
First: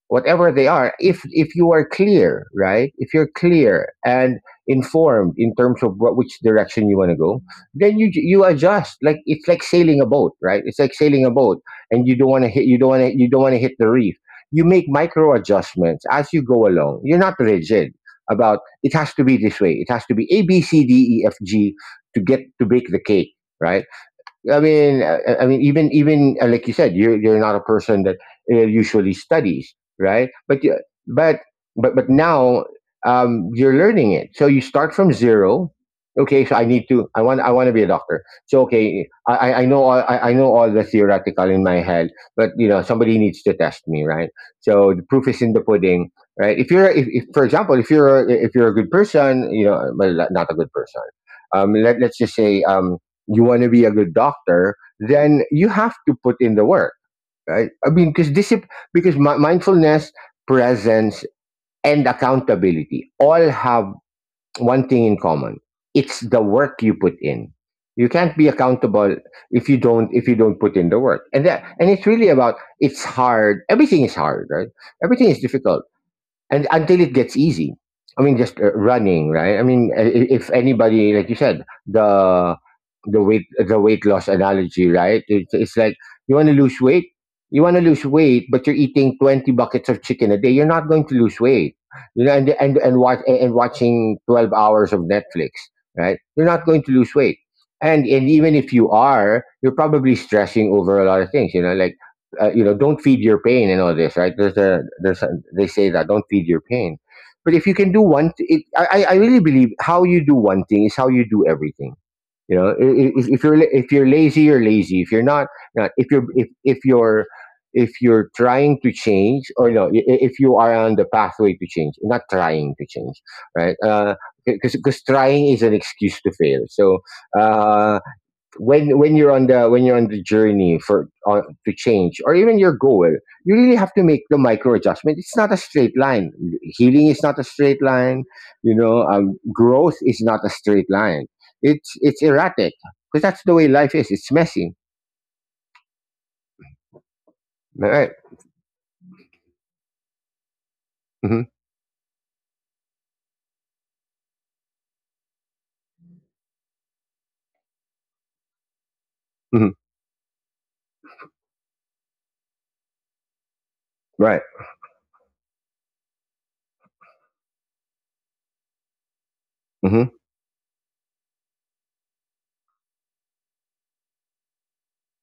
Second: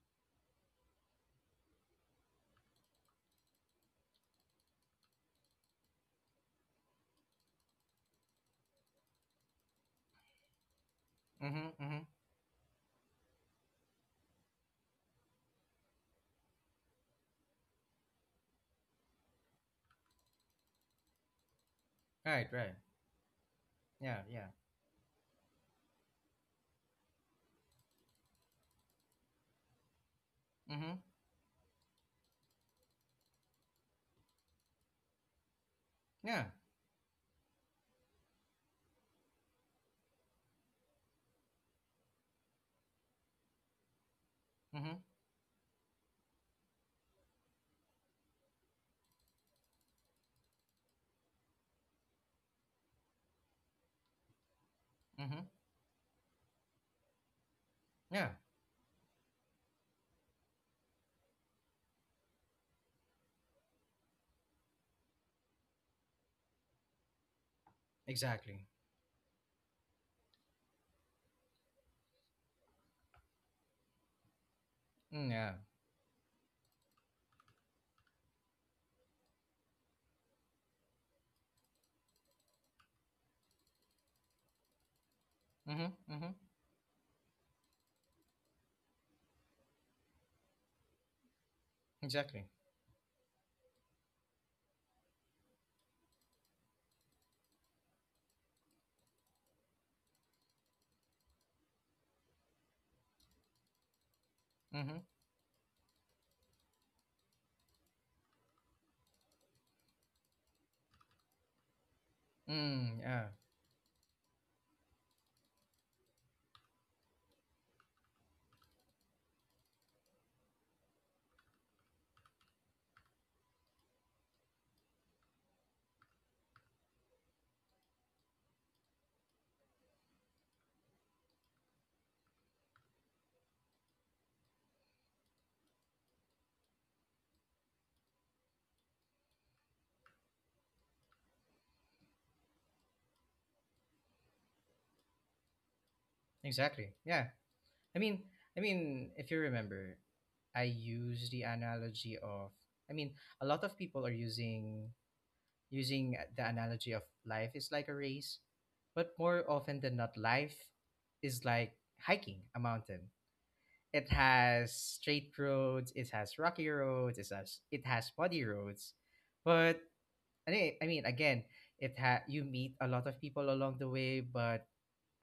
A: whatever they are, if you are clear, right? If you're clear and informed in terms of what which direction you want to go, then you adjust. Like it's like sailing a boat, right? It's like sailing a boat.
B: mm-hmm, mm-hmm,
A: And you don't want to hit the reef. You make micro adjustments as you go along. You're not rigid about It has to be this way, it has to be a b c d e f g to get
B: right,
A: to
B: right,
A: bake the cake, right?
B: yeah, yeah,
A: I mean, even like you said, you're not a person that usually studies, right? But you-
B: mm-hmm.
A: but but now you're learning it, so you start from zero.
B: Yeah.
A: Okay, so I need to. I want. I want to be a doctor. So okay, I know all. I know all the theoretical in my head, but you know somebody needs to test me, right? So
B: Mm-hmm.
A: the proof is in the pudding, right? If for example, if you're a good person, you know, well, not a good person. Let's just say you want to be a good doctor, then
B: Mm-hmm.
A: you have to put in the work, right? I mean,
B: Yeah.
A: because discipline, because mindfulness, presence, and accountability all have one thing in common: it's the work you put in. You can't be
B: Exactly.
A: accountable if you don't put in the work, and it's really about it's hard. Everything is hard, right?
B: Mm,
A: Everything is
B: yeah.
A: difficult and until it gets easy. I mean just running, right? I mean, if anybody, like you said, the weight loss analogy, right? It's
B: Mm-hmm.
A: like
B: Mm-hmm.
A: you want to lose weight, you want to lose weight, but you're eating 20 buckets of chicken a day, you're not going to lose weight. You know,
B: Exactly.
A: and and watching 12 hours of Netflix, right? You're not going to lose weight. And even if you are, you're probably stressing over a lot of things, you know, like don't feed your pain and all this, right?
B: Mm-hmm.
A: They say that don't feed your pain. But if you can do one, I really believe how you do one thing is how you do everything. You know,
B: Mm, yeah.
A: if you're if you're lazy, you're lazy. If you're not, if you're, if you're trying to change, or no, if you are on the pathway to change, not trying to change, right? Because trying is an excuse to fail. So uh, when you're on the, when you're on the journey for to change or even your goal, you really have to make the micro adjustment. It's not a straight line. Healing is not a straight line. You know, growth is not a straight line. It's erratic because that's the way life is. It's messy.
B: Exactly. Yeah. I
A: Right.
B: mean, if you remember, I use
A: Mm-hmm.
B: the analogy of. I mean, a lot of people are using the analogy of life is like a race, but more
A: Hmm.
B: often than not, life is like hiking a mountain. It
A: Right.
B: has straight roads. It has rocky roads. It has muddy roads, but,
A: Hmm.
B: and again, you meet a lot of people along the way, but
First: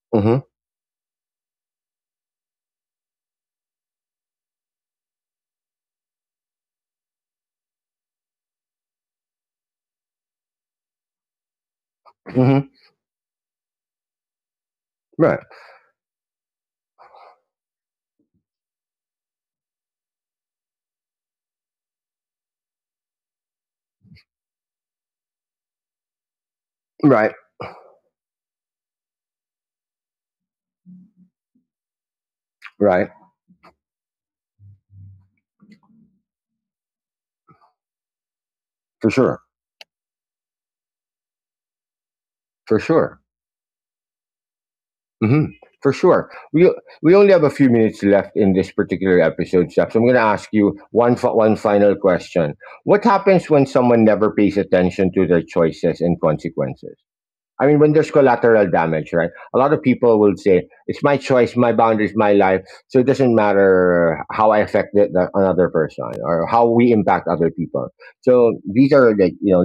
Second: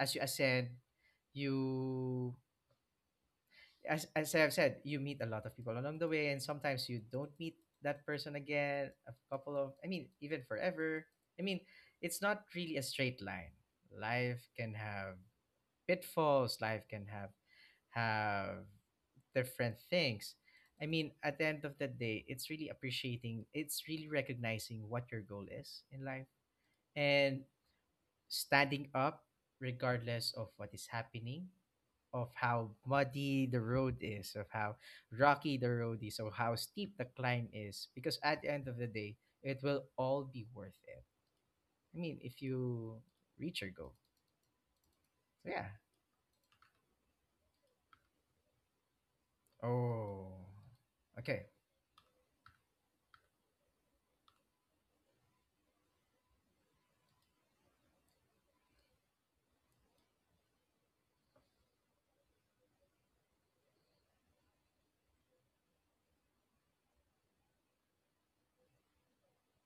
B: as you
A: Hmm.
B: ascend, you as I've said, you meet a lot of people along the way, and sometimes you don't meet that person again. A couple of, even forever. I mean, it's not
A: Hmm.
B: really a straight line. Life can have
A: Right.
B: pitfalls. Life can have different things. At the end of the day, it's really it's really recognizing what your goal is in life,
A: Right.
B: and standing up regardless of what is happening, of how
A: Right.
B: muddy the road is, of how rocky the road is, or how steep the climb is. Because at the end of the
A: For
B: day,
A: sure.
B: it will all be worth it. If
A: For
B: you
A: sure.
B: reach your goal.
A: Hmm.
B: So yeah.
A: For sure. We only have a few minutes left in this particular episode, Steph. So I'm going to
B: Oh.
A: ask you
B: Okay.
A: one final question. What happens when someone never pays attention to their choices and consequences? I mean, when there's collateral damage, right? A lot of people will say it's my choice, my boundaries, my life, so it doesn't matter how I affect another person or how we impact other people. So these are like, you know,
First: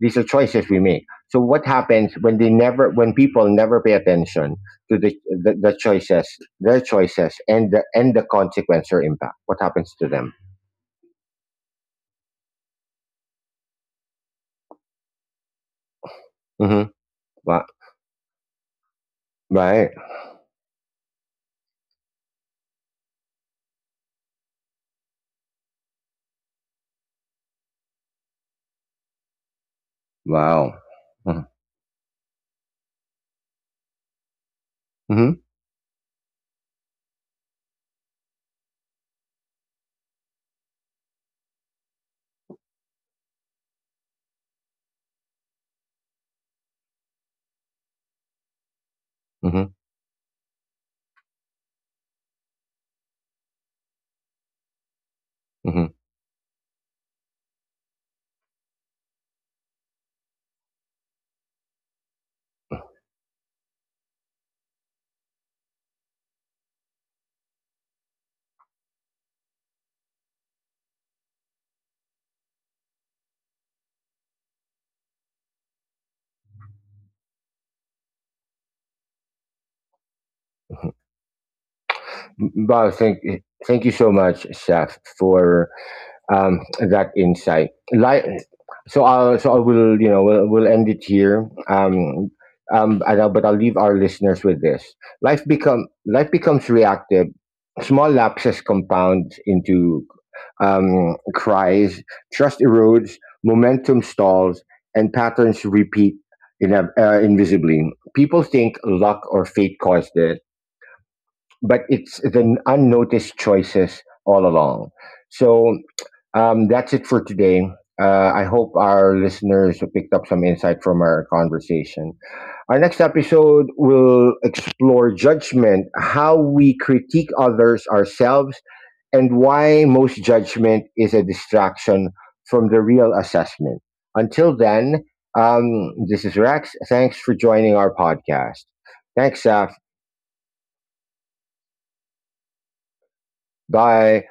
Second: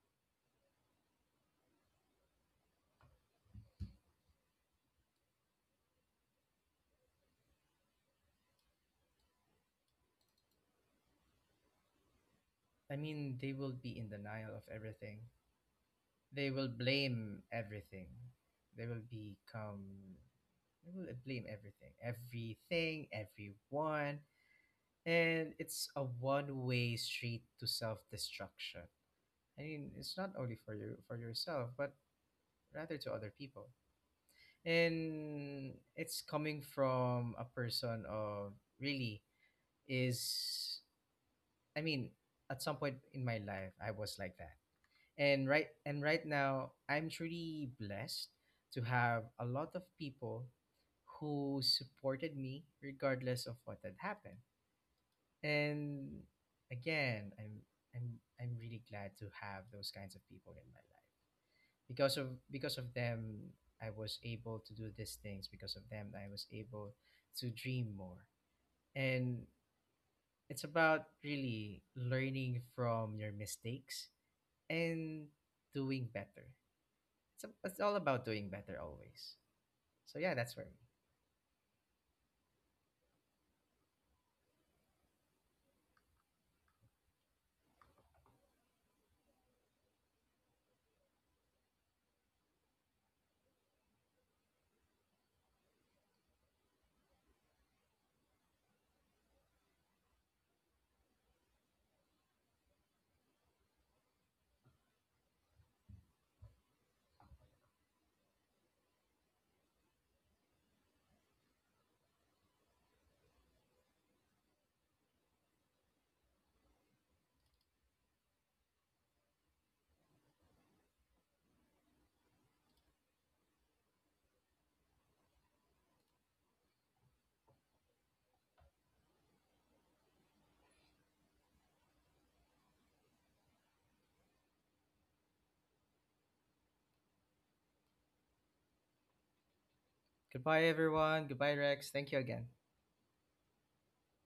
A: these are choices we make. So what happens when they never, when people never pay attention to the the choices, their choices, and the consequence or impact? What happens to them?
B: I mean, they will be in denial of everything. They will
A: Mm-hmm.
B: blame
A: Wow.
B: everything. They will
A: Right.
B: become. They will blame everything, everything, everyone. And it's a one-way street to self-destruction. It's not only
A: Wow.
B: for you for
A: Mm-hmm.
B: yourself, but rather to other people.
A: Mm-hmm.
B: And it's coming from a person of really is, I mean, at some point in my life I was like that. And right now I'm truly blessed to have a
A: Mm-hmm.
B: lot of people who supported me regardless of what had happened. And again, I'm I'm really glad to have those kinds of people in my life. Because of, them, I was able to do these things. Because of them, I was able to dream more. And it's about really learning from your mistakes and doing better. It's all about doing better always. So yeah, that's for me.
A: Mm-hmm. Wow. Thank you so much, Chef, for that insight. Like, so I will, you know, we'll end it here. And I'll- but I'll leave our listeners with this: life becomes reactive. Small lapses compound into cries. Trust erodes. Momentum stalls, and patterns repeat in invisibly. People think luck or fate caused it, but it's the unnoticed choices all along. So that's it for today. I hope our listeners picked up some insight from our conversation. Our next episode will explore judgment, how we critique others ourselves, and why most judgment is a distraction from the real assessment. Until then, this is Rex. Thanks for joining our podcast. Thanks, Saf.
B: Goodbye, everyone. Goodbye, Rex. Thank you again.
A: Bye.